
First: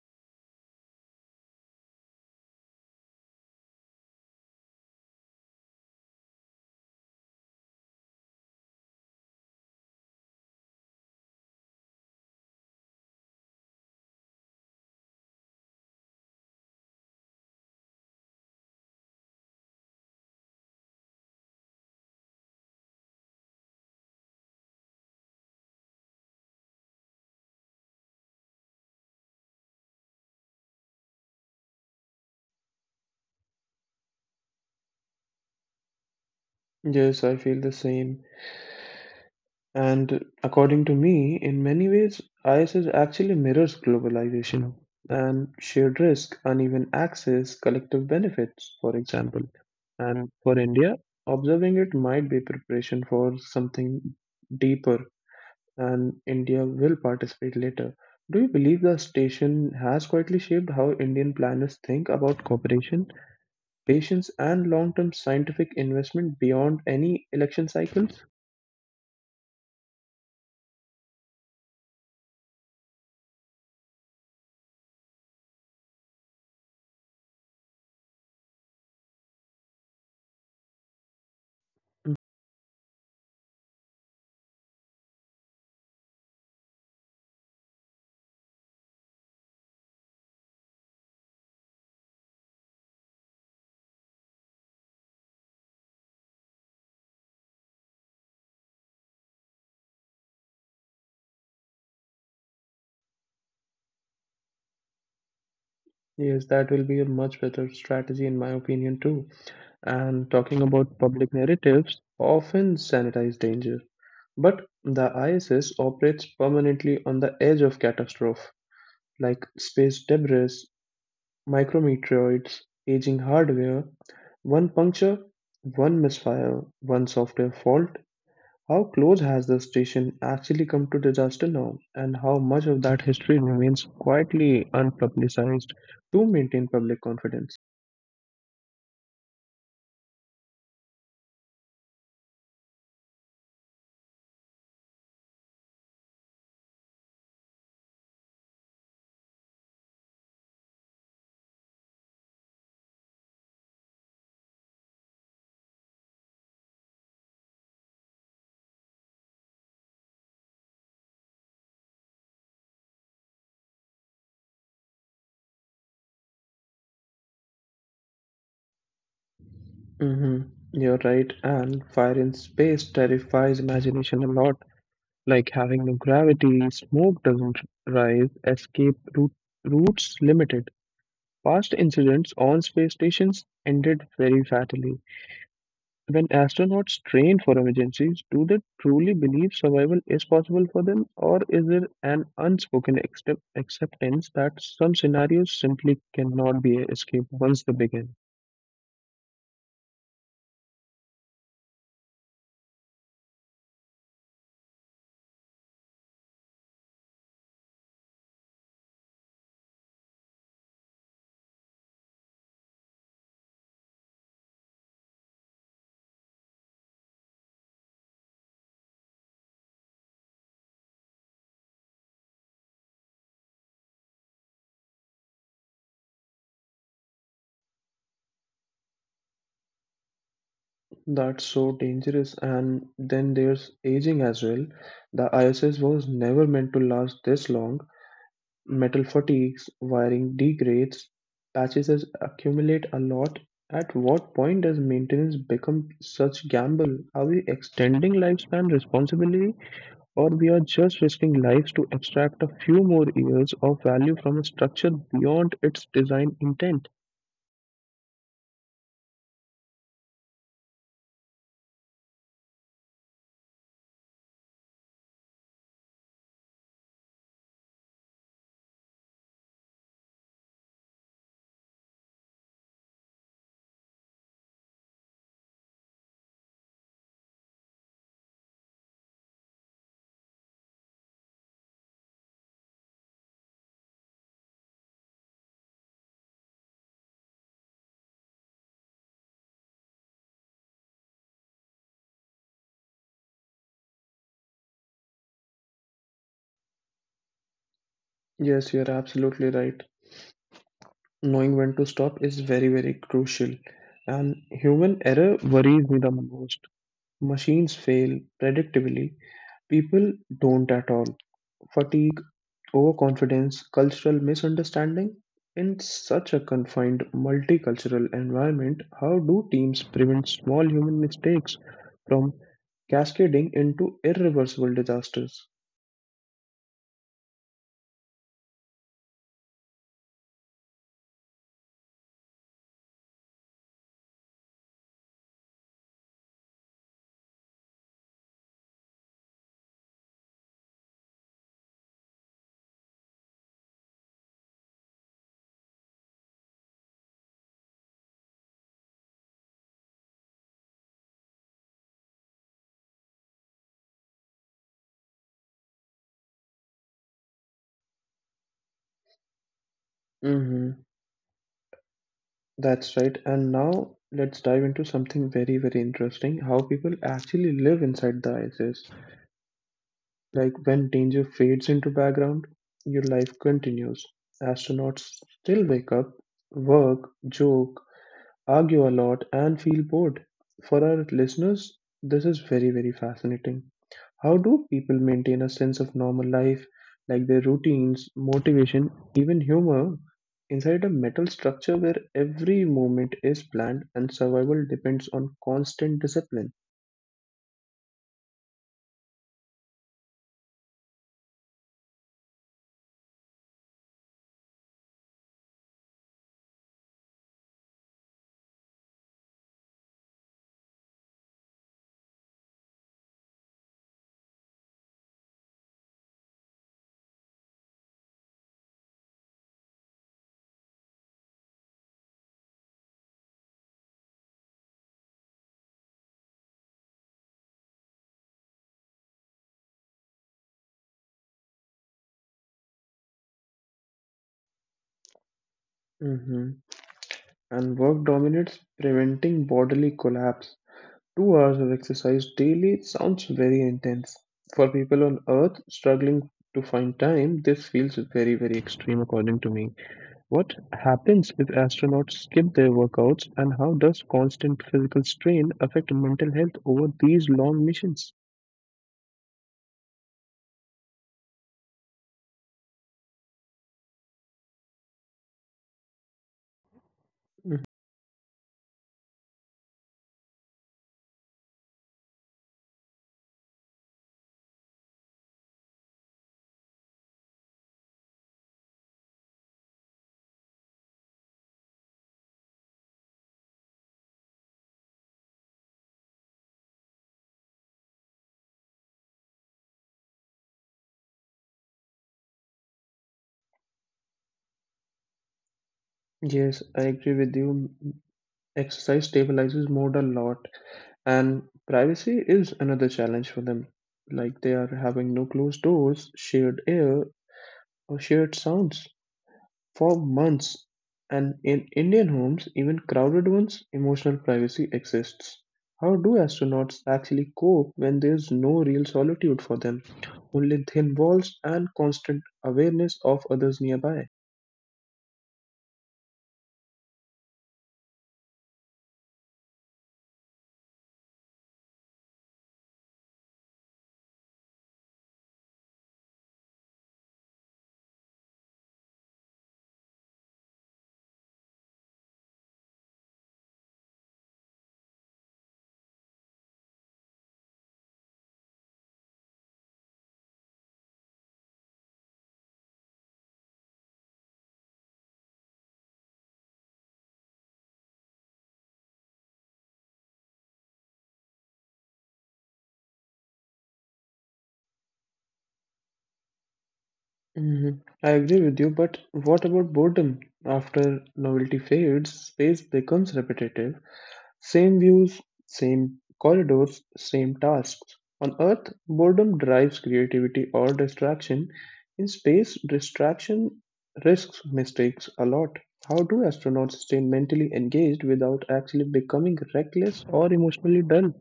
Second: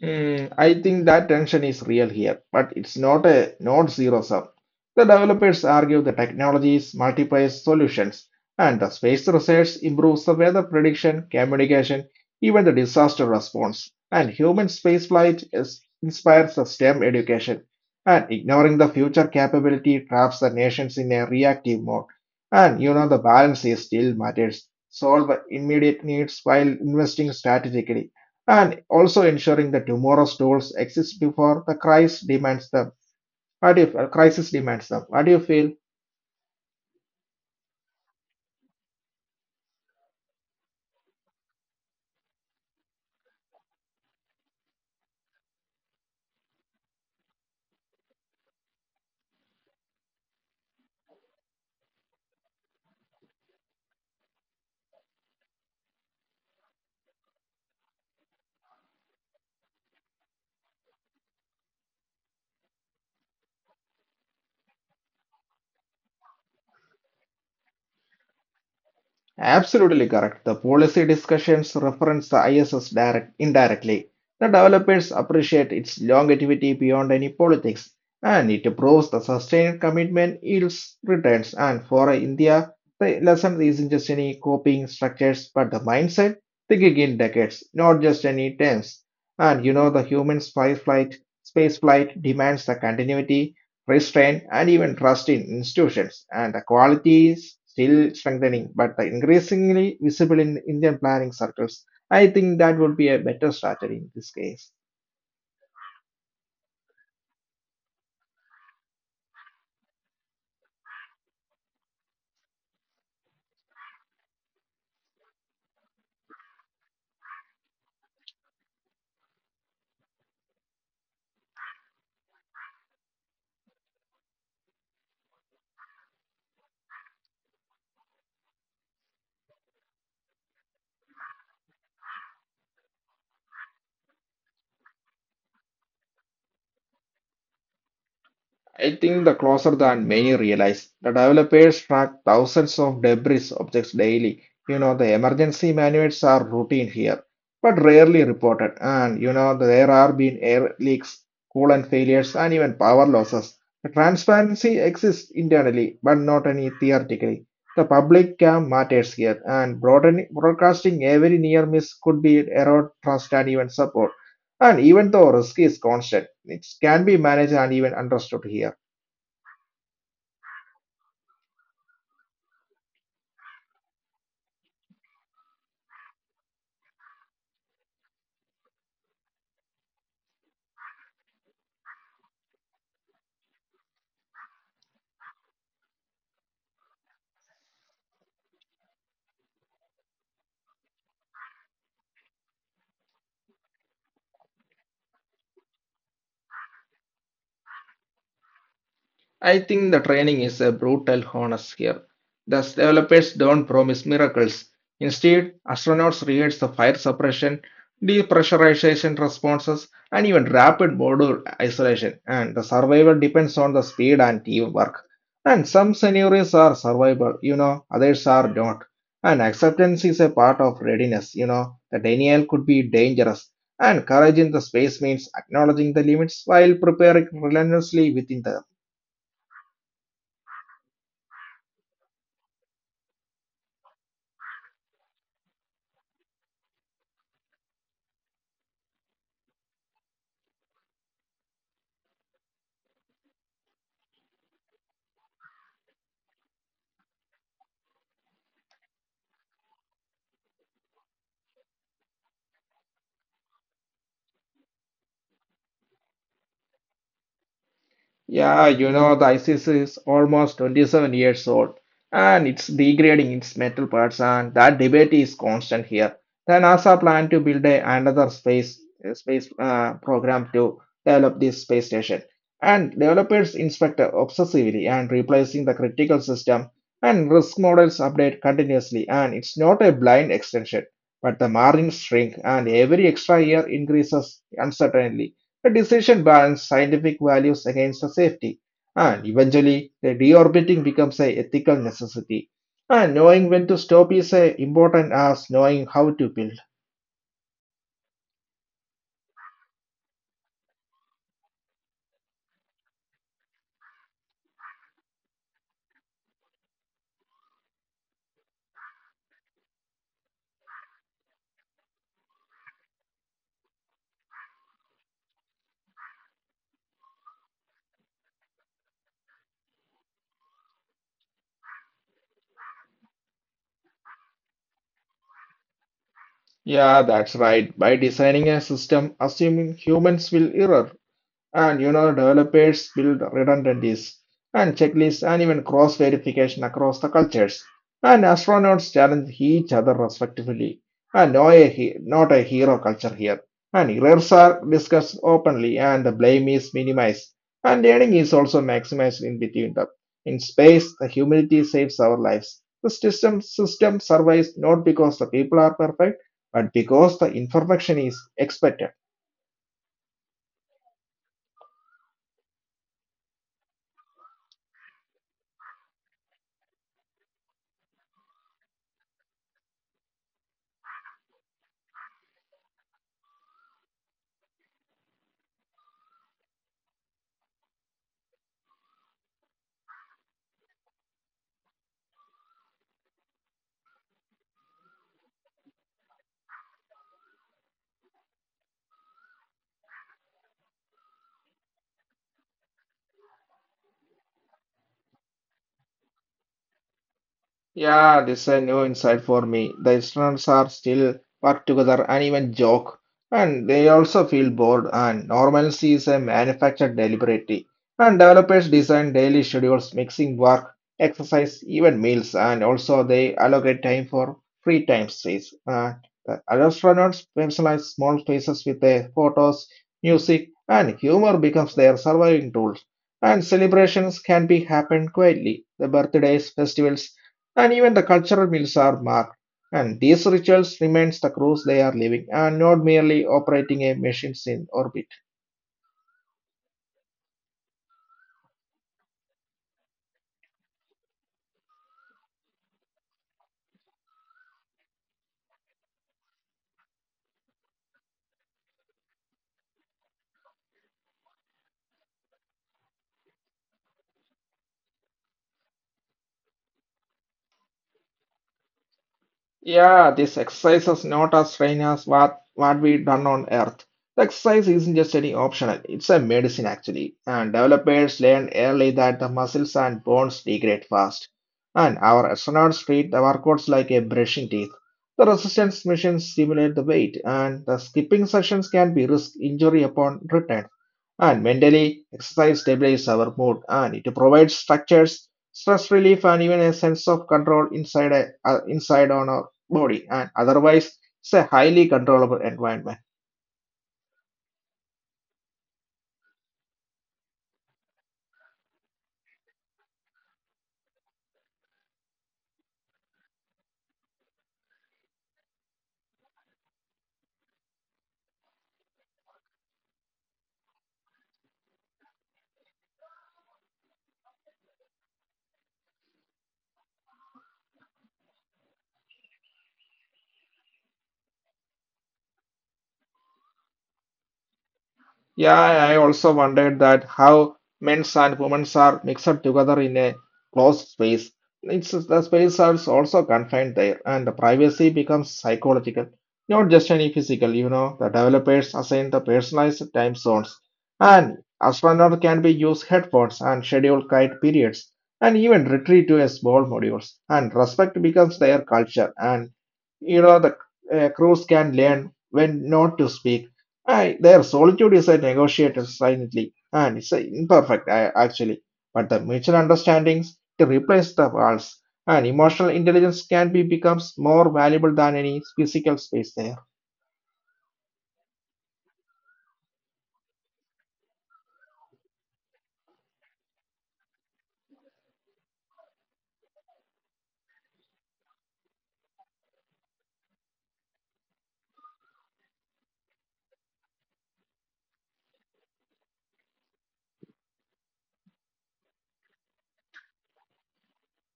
I think that tension is real here, but it's not zero sum. The developers argue the technologies multiplies solutions, and the space research improves the weather prediction, communication, even the disaster response. And human spaceflight is, inspires the STEM education, and ignoring the future capability traps the nations in a reactive mode. And you know the balance is still matters. Solve immediate needs while investing strategically and also ensuring that tomorrow's tools exist before the crisis demands them. What do you, crisis demands them? What do you feel?
Yes, I feel the same. And according to me, in many ways, ISS actually mirrors globalization and shared risk, uneven access, collective benefits, for example. And for India, observing it might be preparation for something deeper, and India will participate later. Do you believe the station has quietly shaped how Indian planners think about cooperation, patience, and long term scientific investment beyond any election cycles?
Absolutely correct. The policy discussions reference the ISS direct, indirectly. The developers appreciate its longevity beyond any politics, and it proves the sustained commitment yields returns. And for India, the lesson isn't just any coping structures, but the mindset thinking in decades, not just any terms. And you know, the human spy flight, space flight demands the continuity restraint, and even trust in institutions. And the quality is still strengthening, but the increasingly visible in Indian planning circles. I think that would be a better strategy in this case.
Yes, that will be a much better strategy, in my opinion, too. And talking about public narratives, often sanitize danger. But the ISS operates permanently on the edge of catastrophe, like space debris, micrometeoroids, aging hardware. One puncture, one misfire, one software fault. How close has the station actually come to disaster now, and how much of that history remains quietly unpublicized to maintain public confidence?
I think the closer than many realize. The developers track thousands of debris objects daily. You know, the emergency manuals are routine here, but rarely reported. And, you know, there are been air leaks, coolant failures, and even power losses. The transparency exists internally, but not any theoretically. The public cam matters here, and broadcasting every near miss could be erode trust and even support. And even though risk is constant, it can be managed and even understood here.
Mhm. You're right, and fire in space terrifies imagination a lot. Like having no gravity, smoke doesn't rise, escape routes limited. Past incidents on space stations ended very fatally. When astronauts train for emergencies, do they truly believe survival is possible for them, or is there an unspoken acceptance that some scenarios simply cannot be escaped once they begin?
I think the training is a brutal honest here. The developers don't promise miracles. Instead, astronauts rehearse the fire suppression, depressurization responses, and even rapid module isolation, and the survival depends on the speed and teamwork. And some scenarios are survivable, you know, others are not. And acceptance is a part of readiness, you know, the denial could be dangerous. And courage in the space means acknowledging the limits while preparing relentlessly within the
That's so dangerous. And then there's aging as well. The ISS was never meant to last this long. Metal fatigues, wiring degrades, patches accumulate a lot. At what point does maintenance become such gamble? Are we extending lifespan responsibly, or we are just risking lives to extract a few more years of value from a structure beyond its design intent?
Yeah, you know, the ISIS is almost 27 years old and it's degrading its metal parts, and that debate is constant here. The NASA plan to build a, another space program to develop this space station, and developers inspect obsessively and replacing the critical system and risk models update continuously. And it's not a blind extension, but the margins shrink, and every extra year increases uncertainly. The decision balanced scientific values against the safety, and eventually, the deorbiting becomes a ethical necessity. And knowing when to stop is as important as knowing how to build.
Yes, you're absolutely right. Knowing when to stop is very, very crucial, and human error worries me the most. Machines fail predictably, people don't at all. Fatigue, overconfidence, cultural misunderstanding. In such a confined multicultural environment, how do teams prevent small human mistakes from cascading into irreversible disasters?
Yeah, that's right. By designing a system, assuming humans will err, and you know developers build redundancies and checklists and even cross verification across the cultures and astronauts challenge each other respectively and not a hero culture here and errors are discussed openly and the blame is minimized and learning is also maximized in between them in space the humility saves our lives the system survives not because the people are perfect but because the information is expected.
Mhm. That's right. And now let's dive into something very, very interesting, how people actually live inside the ISS. Like when danger fades into background, your life continues. Astronauts still wake up, work, joke, argue a lot, and feel bored. For our listeners, this is very, very fascinating. How do people maintain a sense of normal life, like their routines, motivation, even humor, inside a metal structure where every movement is planned and survival depends on constant discipline?
Yeah, this is a new insight for me. The Easterns are still work together and even joke, and they also feel bored. And normalcy is a manufactured deliberately. And developers design daily schedules, mixing work, exercise, even meals, and also they allocate time for free time space. The astronauts personalize small spaces with their photos, music, and humor becomes their surviving tools. And celebrations can be happened quietly. The birthdays, festivals and even the cultural meals are marked. And these rituals remains the cruise they are living and not merely operating a machines in orbit.
Hmm. And work dominates, preventing bodily collapse. Two hours of exercise daily sounds very intense. For people on Earth struggling to find time, this feels very, very extreme, according to me. What happens if astronauts skip their workouts, and how does constant physical strain affect mental health over these long missions?
Yeah, this exercise is not as strange as what we done on Earth. The exercise isn't just any optional, it's a medicine actually. And
Mhm.
developers learned early that the muscles and bones degrade fast. And our astronauts treat the workouts like a brushing teeth. The resistance missions simulate the weight, and the skipping sessions can be risk injury upon return. And mentally, exercise stabilizes our mood and it provides structures, stress relief, and even a sense of control inside on our body. And otherwise, it's a highly controllable environment.
Yes, I agree with you. Exercise stabilizes mood a lot, and privacy is another challenge for them. Like they are having no closed doors, shared air, or shared sounds. For months, and in Indian homes, even crowded ones, emotional privacy exists. How do astronauts actually cope when there's no real solitude for them? Only thin walls and constant awareness of others nearby.
Yeah, I also wondered that how men's and women's are mixed together in a closed space. It's the space are also confined there, and the privacy becomes psychological, not just any physical. You know, the developers assign the personalized time zones, and astronauts can be used headphones and schedule quiet periods, and even retreat to a small modules. And respect becomes their culture, and you know the crews can learn when not to speak I, their solitude is a negotiated silently, and it's a actually, but the mutual understandings to replace the walls, and emotional intelligence can be becomes more valuable than any physical space there.
Mhm. I agree with you, but what about boredom? After novelty fades, space becomes repetitive. Same views, same corridors, same tasks. On Earth, boredom drives creativity or distraction. In space, distraction risks mistakes a lot. How do astronauts stay mentally engaged without actually becoming reckless or emotionally dull?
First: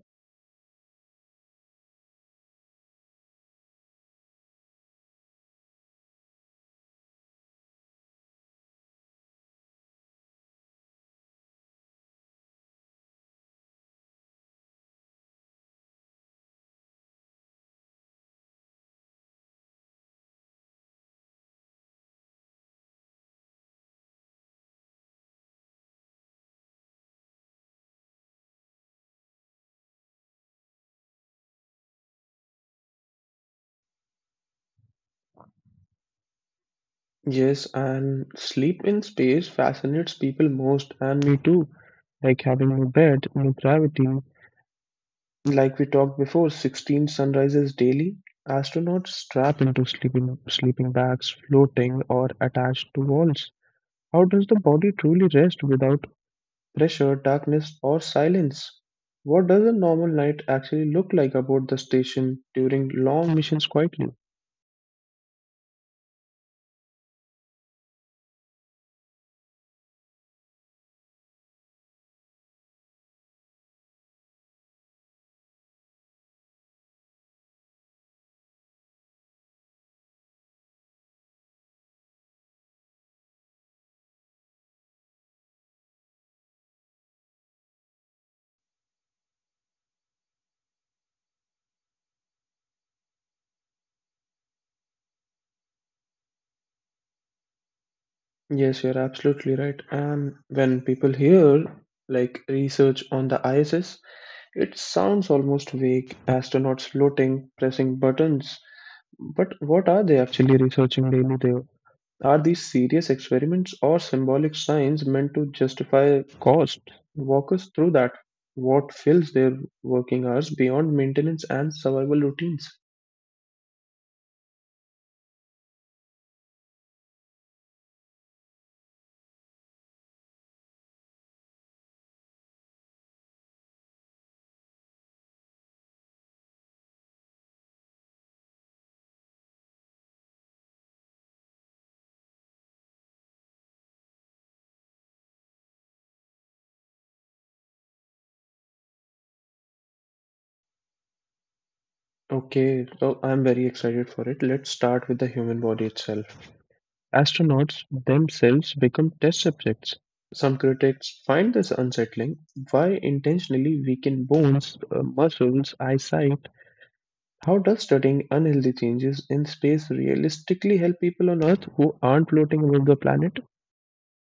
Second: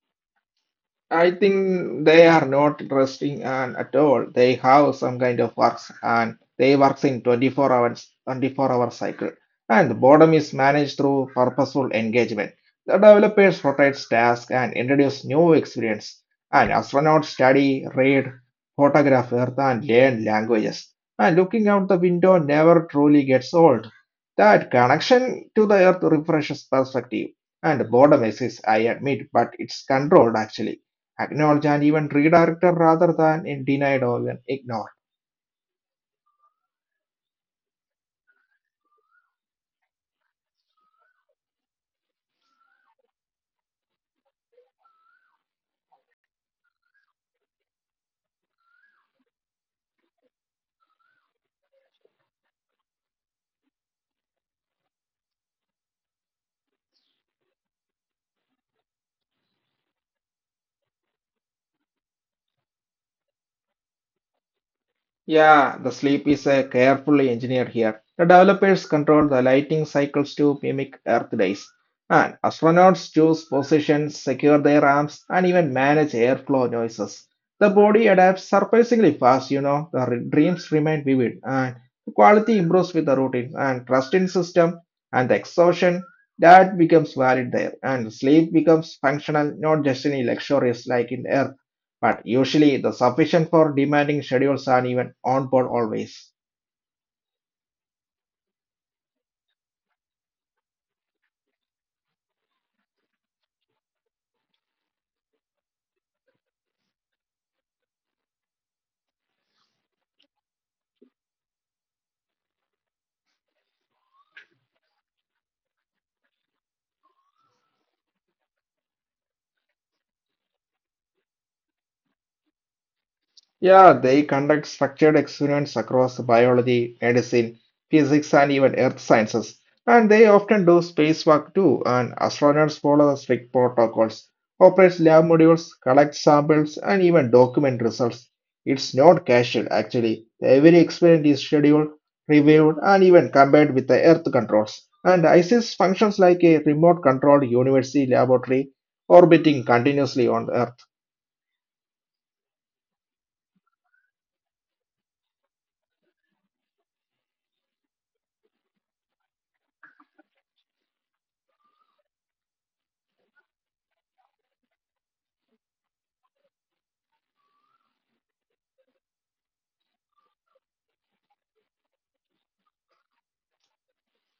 I think they are not resting and at all. They have some kind of works and they works in 24 hours, 24-hour cycle. And the boredom is managed through purposeful engagement. The developers rotates tasks and introduce new experience. And astronauts study, read, photograph Earth and learn languages. And looking out the window never truly gets old. That connection to the Earth refreshes perspective. And boredom exists, I admit, but it's controlled actually acknowledged and even redirected rather than denied or ignored.
Yes, and sleep in space fascinates people most, and me too. Like having no bed, no gravity, like we talked before, 16 sunrises daily. Astronauts strap into sleeping bags, floating or attached to walls. How does the body truly rest without pressure, darkness, or silence? What does a normal night actually look like aboard the station during long missions quietly?
Yeah, the sleep is carefully engineered here. The developers control the lighting cycles to mimic Earth days. And astronauts choose positions, secure their arms, and even manage airflow noises. The body adapts surprisingly fast, you know. Dreams remain vivid, and the quality improves with the routine and trust in system and the exhaustion that becomes valid there. And sleep becomes functional, not just any luxurious like in Earth but usually the sufficient for demanding schedules are even on board always.
Yes, you're absolutely right. And when people hear like research on the ISS, it sounds almost vague. Astronauts floating, pressing buttons, but what are they actually researching daily there? Are these serious experiments or symbolic signs meant to justify cost? Walk us through that. What fills their working hours beyond maintenance and survival routines?
Yeah, they conduct structured experiments across biology, medicine, physics, and even earth sciences. And they often do spacewalk too, and astronauts follow the strict protocols, operate lab modules, collect samples, and even document results. It's not casual, actually. Every experiment is scheduled, reviewed, and even compared with the Earth controls. And ISIS functions like a remote controlled university laboratory orbiting continuously on Earth.
Okay, so I'm very excited for it. Let's start with the human body itself. Astronauts themselves become test subjects. Some critics find this unsettling. Why intentionally weaken bones, muscles, eyesight, how does studying unhealthy changes in space realistically help people on Earth who aren't floating above the planet?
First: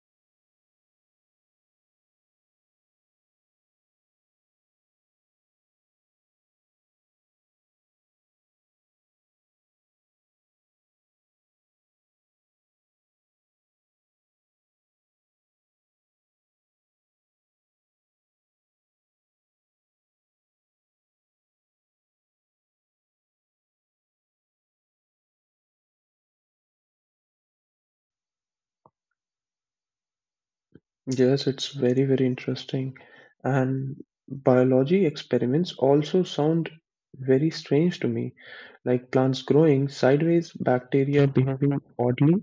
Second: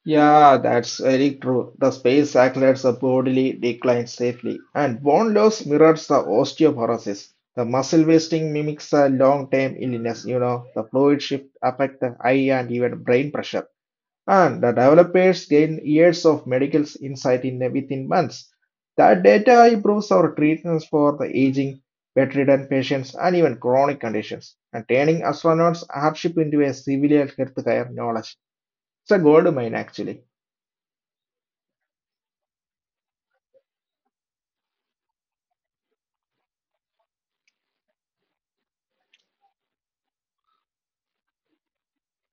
Yeah, that's very true. The space accelerates the bodily decline safely, and bone loss mirrors the osteoporosis. The muscle wasting mimics a long-term illness. You know, the fluid shift affect the eye and even brain pressure. And the developers gain years of medical insight in within months. That data improves our treatments for the aging, bedridden patients, and even chronic conditions, and turning astronauts hardship into a civilian healthcare knowledge. It's a gold mine, actually.
Yes, it's very, very interesting. And biology experiments also sound very strange to me, like plants growing sideways, bacteria behaving oddly.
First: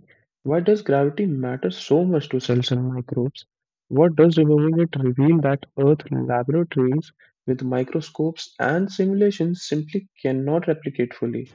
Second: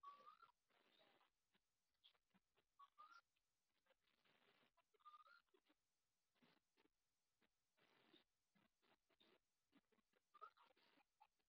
Why does gravity matter so much to cells and microbes? What does removing it reveal that Earth laboratories with microscopes and simulations simply cannot replicate fully?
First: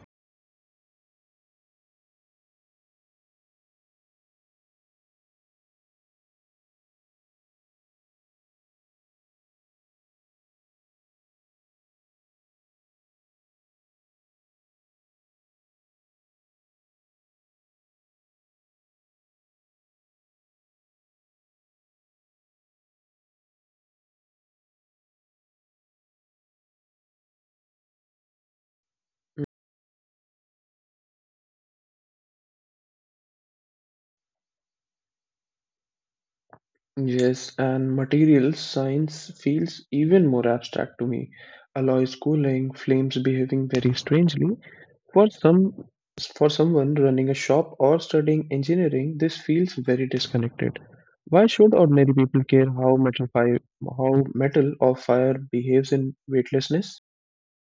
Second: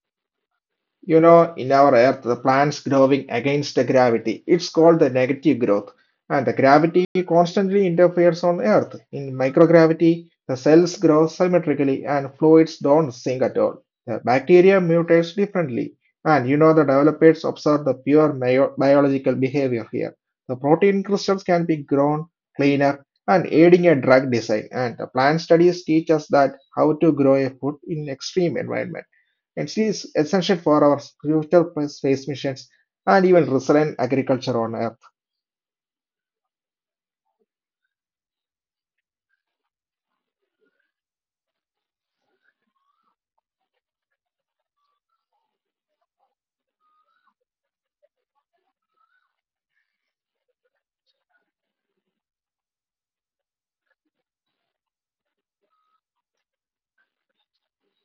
You know, in our Earth, the plants growing against the gravity. It's called the negative growth. And the gravity constantly interferes on Earth. In microgravity, the cells grow symmetrically and fluids don't sink at all. The bacteria mutates differently. And you know, the developers observe the pure biological behavior here. The protein crystals can be grown cleaner and aiding a drug design. And the plant studies teach us that how to grow a food in extreme environments. It is essential for our future space missions and even resilient agriculture on Earth.
Yes, and materials science feels even more abstract to me. Alloys cooling, flames behaving very strangely. For some, for someone running a shop or studying engineering, this feels very disconnected. Why should ordinary people care how metal or fire behaves in weightlessness?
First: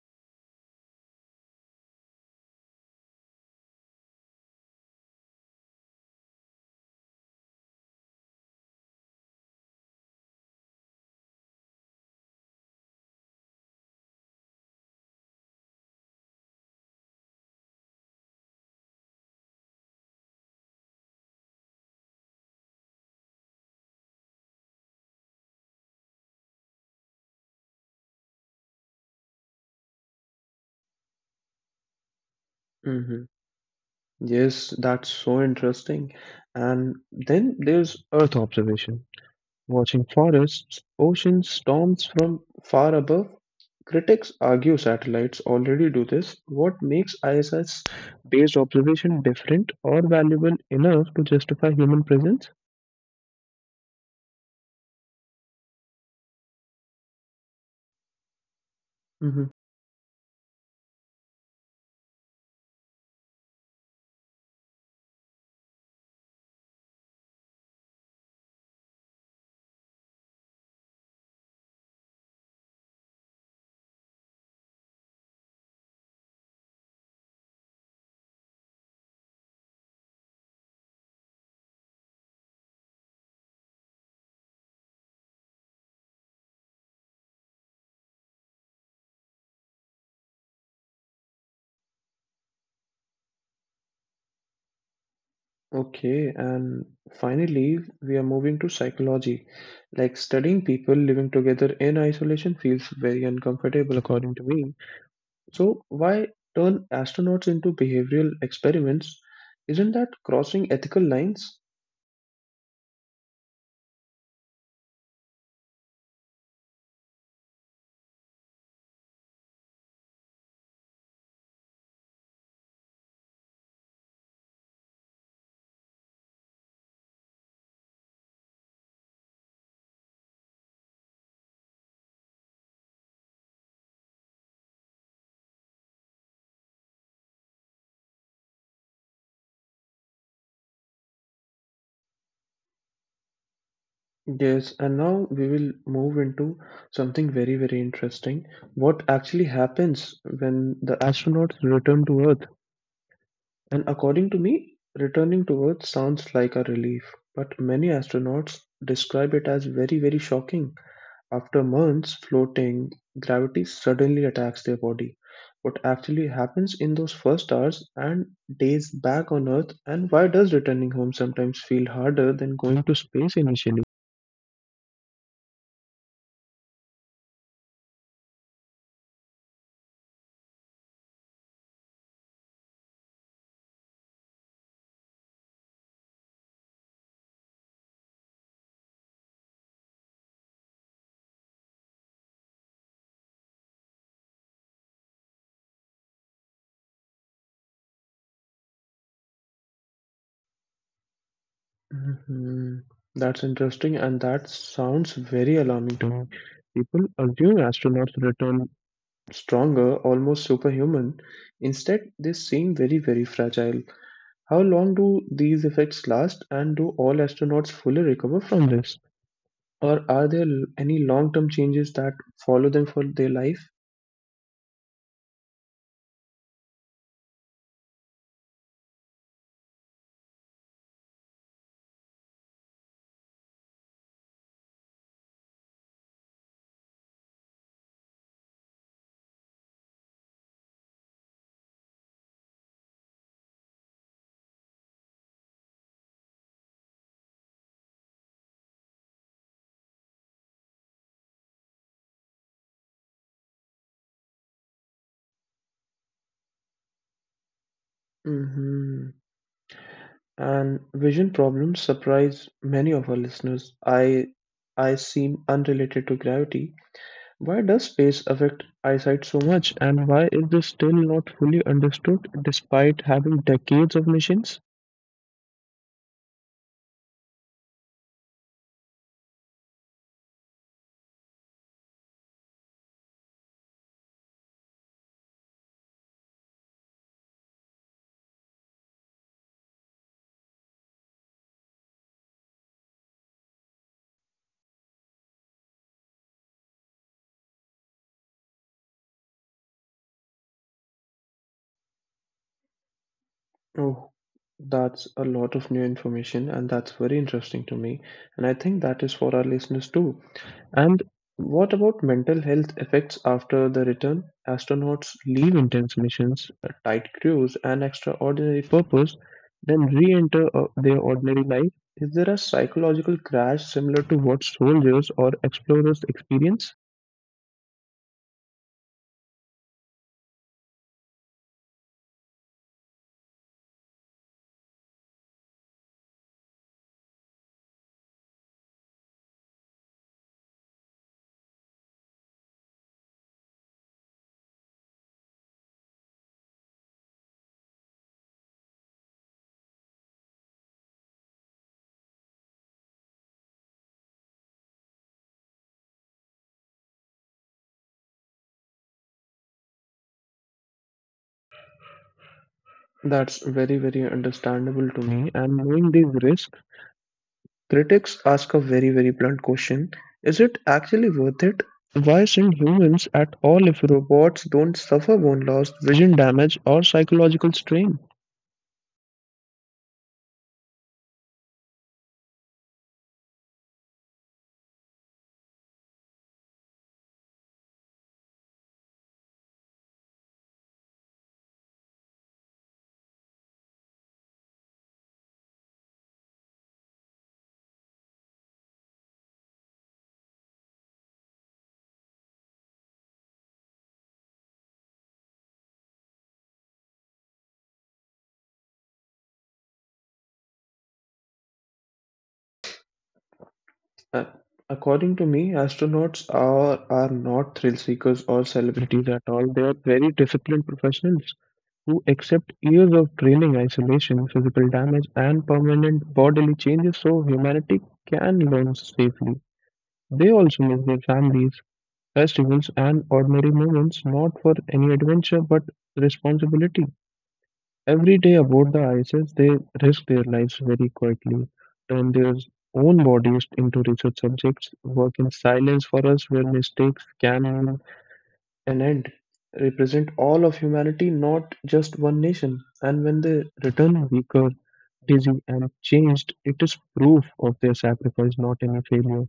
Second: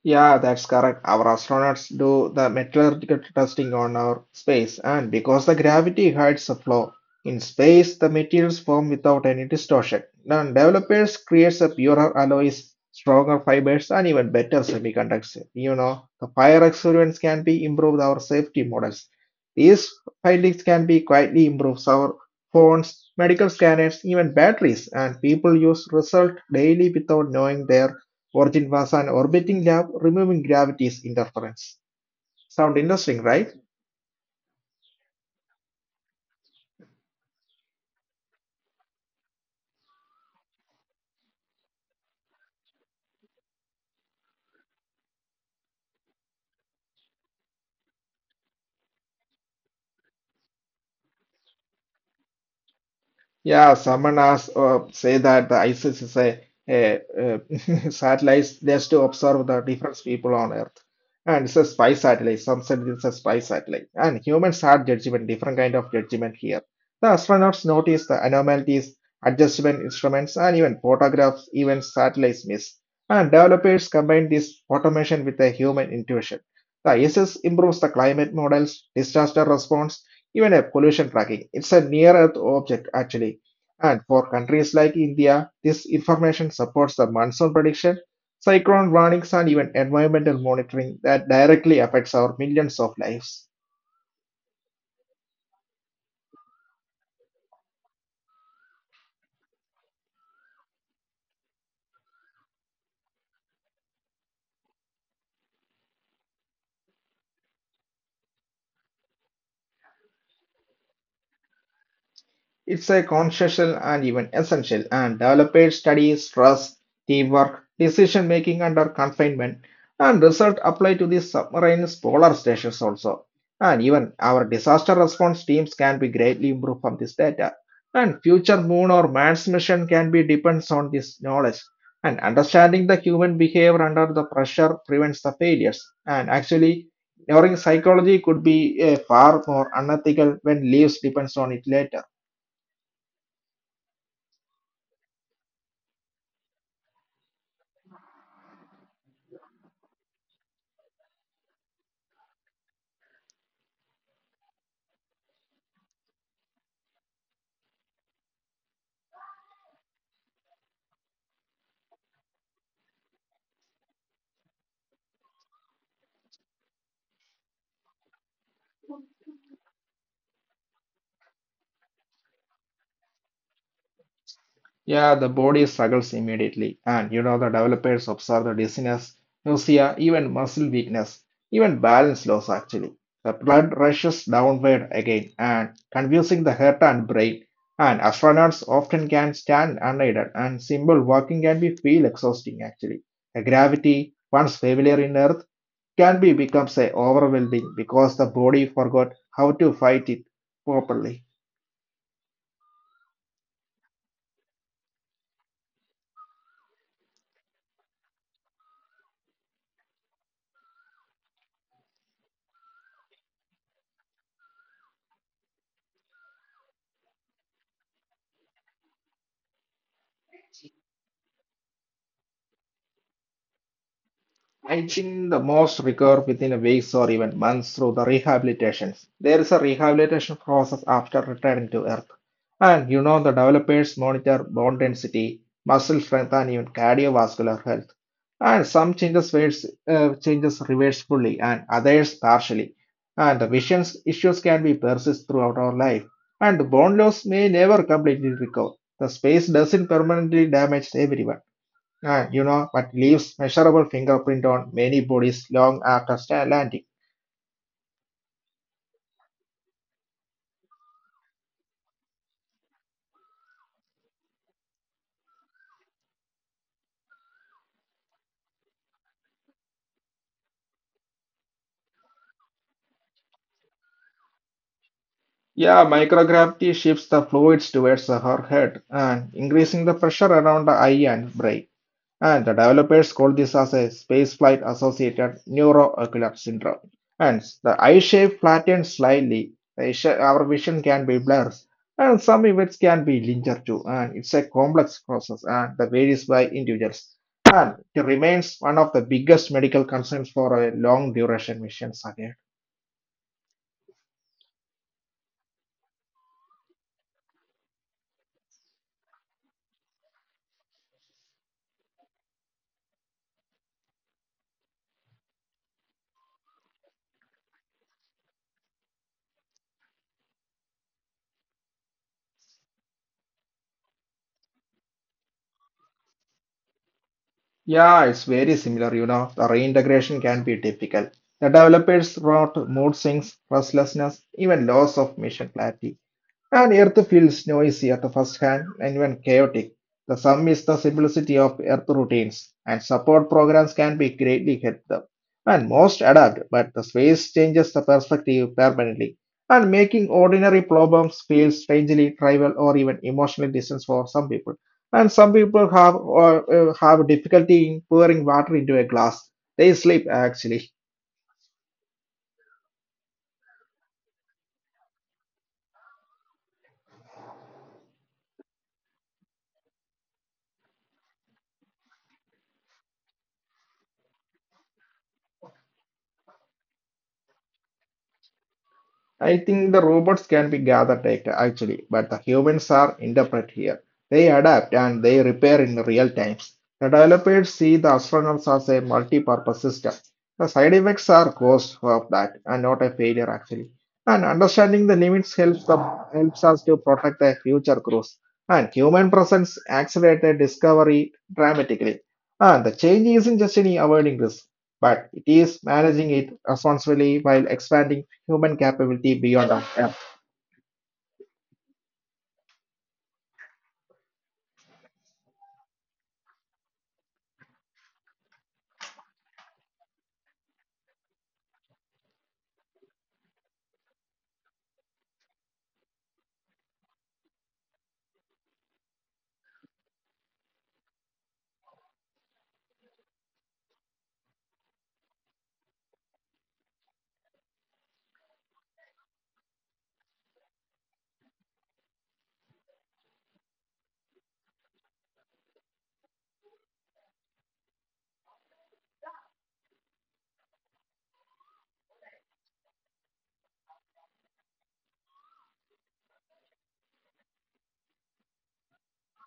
Yeah, that's correct. Our astronauts do the metallurgical testing on our space, and because the gravity hides the flaw, in space the materials form without any distortion. Now, developers creates a purer alloys, stronger fibers, and even better semiconductors. You know, the fire experiments can be improved our safety models. These findings can be quietly improved our phones, medical scanners, even batteries, and people use result daily without knowing their origin was an orbiting lab removing gravity's interference. Sound interesting,
Hmm.
right?
Yes, that's so interesting. And then there's Earth observation. Watching forests, oceans, storms from far above, critics argue satellites already do this. What makes ISS based observation different or valuable enough to justify human presence?
Yeah, someone asked, say that the ISIS is a <laughs> satellite just to observe
Hmm.
the different people on Earth. And it's a spy satellite. Some said it's a spy satellite. And humans had judgment, different kind of judgment here. The astronauts noticed the anomalies, adjustment instruments, and even photographs, even satellites miss. And developers combined this automation with a human intuition. The ISIS improves the climate models, disaster response, even a pollution tracking. It's a near Earth object, actually. And for countries like India, this information supports the monsoon prediction, cyclone warnings, and even environmental monitoring that directly affects our millions of lives.
Okay, and finally, we are moving to psychology. Like studying people living together in isolation feels very uncomfortable, according to me. So, why turn astronauts into behavioral experiments? Isn't that crossing ethical lines?
It's a conscientious and even essential, and developed studies, stress, teamwork, decision making under confinement, and result apply to the submarine polar stations also. And even our disaster response teams can be greatly improved from this data. And future moon or man's mission can be depends on this knowledge. And understanding the human behavior under the pressure prevents the failures. And actually, ignoring psychology could be a far more unethical when lives depends on it later.
Yes, and now we will move into something very, very interesting. What actually happens when the astronauts return to Earth? And according to me, returning to Earth sounds like a relief, but many astronauts describe it as very, very shocking. After months floating, gravity suddenly attacks their body. What actually happens in those first hours and days back on Earth, and why does returning home sometimes feel harder than going to space initially?
Yeah, the body struggles immediately, and you know the developers observe the dizziness, nausea, even muscle weakness, even balance loss actually. The blood rushes downward again and confusing the heart and brain. And astronauts often can stand unaided, and simple walking can be feel exhausting actually. The gravity, once familiar in Earth, can be becomes a overwhelming because the body forgot how to fight it properly.
Mhm. That's interesting, and that sounds very alarming to me. People assume astronauts return stronger, almost superhuman. Instead, they seem very, very fragile. How long do these effects last, and do all astronauts fully recover from this? Or are there any long-term changes that follow them for their life?
I think the most recover within a weeks or even months through the rehabilitations. There is a rehabilitation process after returning to Earth. And you know, the developers monitor bone density, muscle strength, and even cardiovascular health. And changes reverse fully, and others partially. And the vision issues can be persist throughout our life. And the bone loss may never completely recover. The space doesn't permanently damage everyone. Ah, you know, but leaves measurable fingerprint on many bodies long after landing.
Hmm. And vision problems surprise many of our listeners. I seem unrelated to gravity. Why does space affect eyesight so much, and why is this still not fully understood despite having decades of missions?
Yeah, microgravity shifts the fluids towards her head and increasing the pressure around the eye and brain. And the developers call this as a spaceflight associated neuroocular syndrome. And the eye shape flattens slightly, our vision can be blurred, and some events can be linear too. And it's a complex process and that varies by individuals. And it remains one of the biggest medical concerns for a long duration mission again.
Oh, that's a lot of new information, and that's very interesting to me. And I think that is for our listeners too. And what about mental health effects after the return? Astronauts leave intense missions, a tight crews, and extraordinary purpose, then re enter their ordinary life. Is there a psychological crash similar to what soldiers or explorers experience?
Yeah, it's very similar, you know. The reintegration can be difficult. The developers wrote mood swings, restlessness, even loss of mission clarity. And Earth feels noisy at the first hand and even chaotic. The sum is the simplicity of Earth routines, and support programs can be greatly helpful. And most adapt, but the space changes the perspective permanently, and making ordinary problems feel strangely trivial or even emotionally distant for some people. And some people have or have difficulty in pouring water into a glass. They sleep actually.
That's very, very understandable to me. And knowing these risks, critics ask a very, very blunt question. Is it actually worth it? Why send humans at all if robots don't suffer bone loss, vision damage, or psychological strain?
I think the robots can be gathered data actually, but the humans are interpret here. They adapt and they repair in real times. The developers see the astronauts as a multi-purpose system. The side effects are cause of that and not a failure actually. And understanding the helps us to protect the future crews. And human presence accelerated discovery dramatically. And the change isn't just in avoiding risk, but it is managing it responsibly while expanding human capability beyond our app.
Uh, According to me, astronauts are not thrill seekers or celebrities at all. They are very disciplined professionals who accept years of training, isolation, physical damage, and permanent bodily changes so humanity can learn safely. They also miss their families, festivals, and ordinary moments, not for any adventure but responsibility. Every day aboard the ISS, they risk their lives very quietly, turn their own bodies into research subjects, work in silence for us where mistakes can have an end, represent all of humanity, not just one nation. And when they return weaker, dizzy, and changed, it is proof of their sacrifice, not any failure.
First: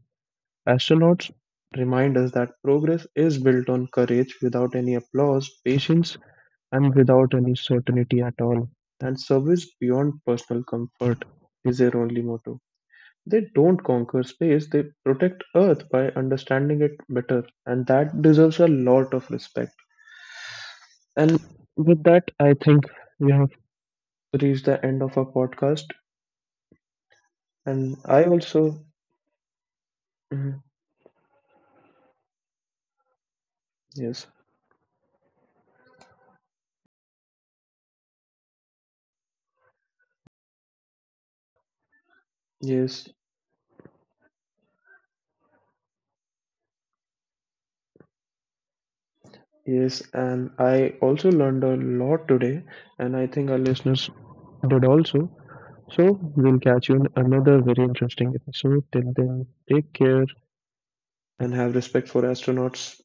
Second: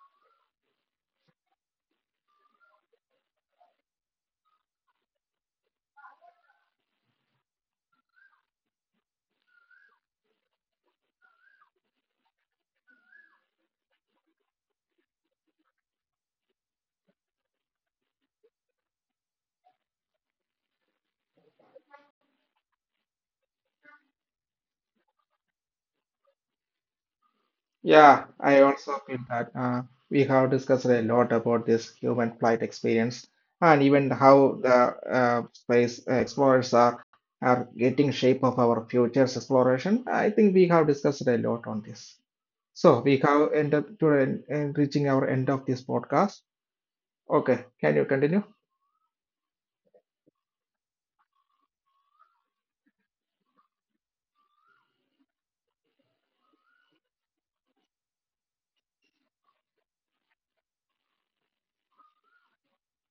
Astronauts remind us that progress is built on courage without any applause, patience, and without any certainty at all. And service beyond personal comfort is their only motto. They don't conquer space, they protect Earth by understanding it better, and that deserves a lot of respect. And with that, I think we have reached the end of our podcast. And
Yeah,
I
I
also,
also feel that we have
mhm,
discussed a lot about this human flight experience and even
yes,
how the space explorers are getting shape of our future's exploration. I think we have discussed a lot on this. So
yes,
we have ended to en- en- reaching our end of this podcast. Okay, can you continue?
yes, and I also learned a lot today, and I think our listeners did also. So we'll catch you in another very interesting episode. Till then, take care and have respect for astronauts.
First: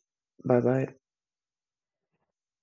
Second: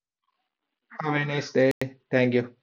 Bye bye.
Have a nice day. Thank you.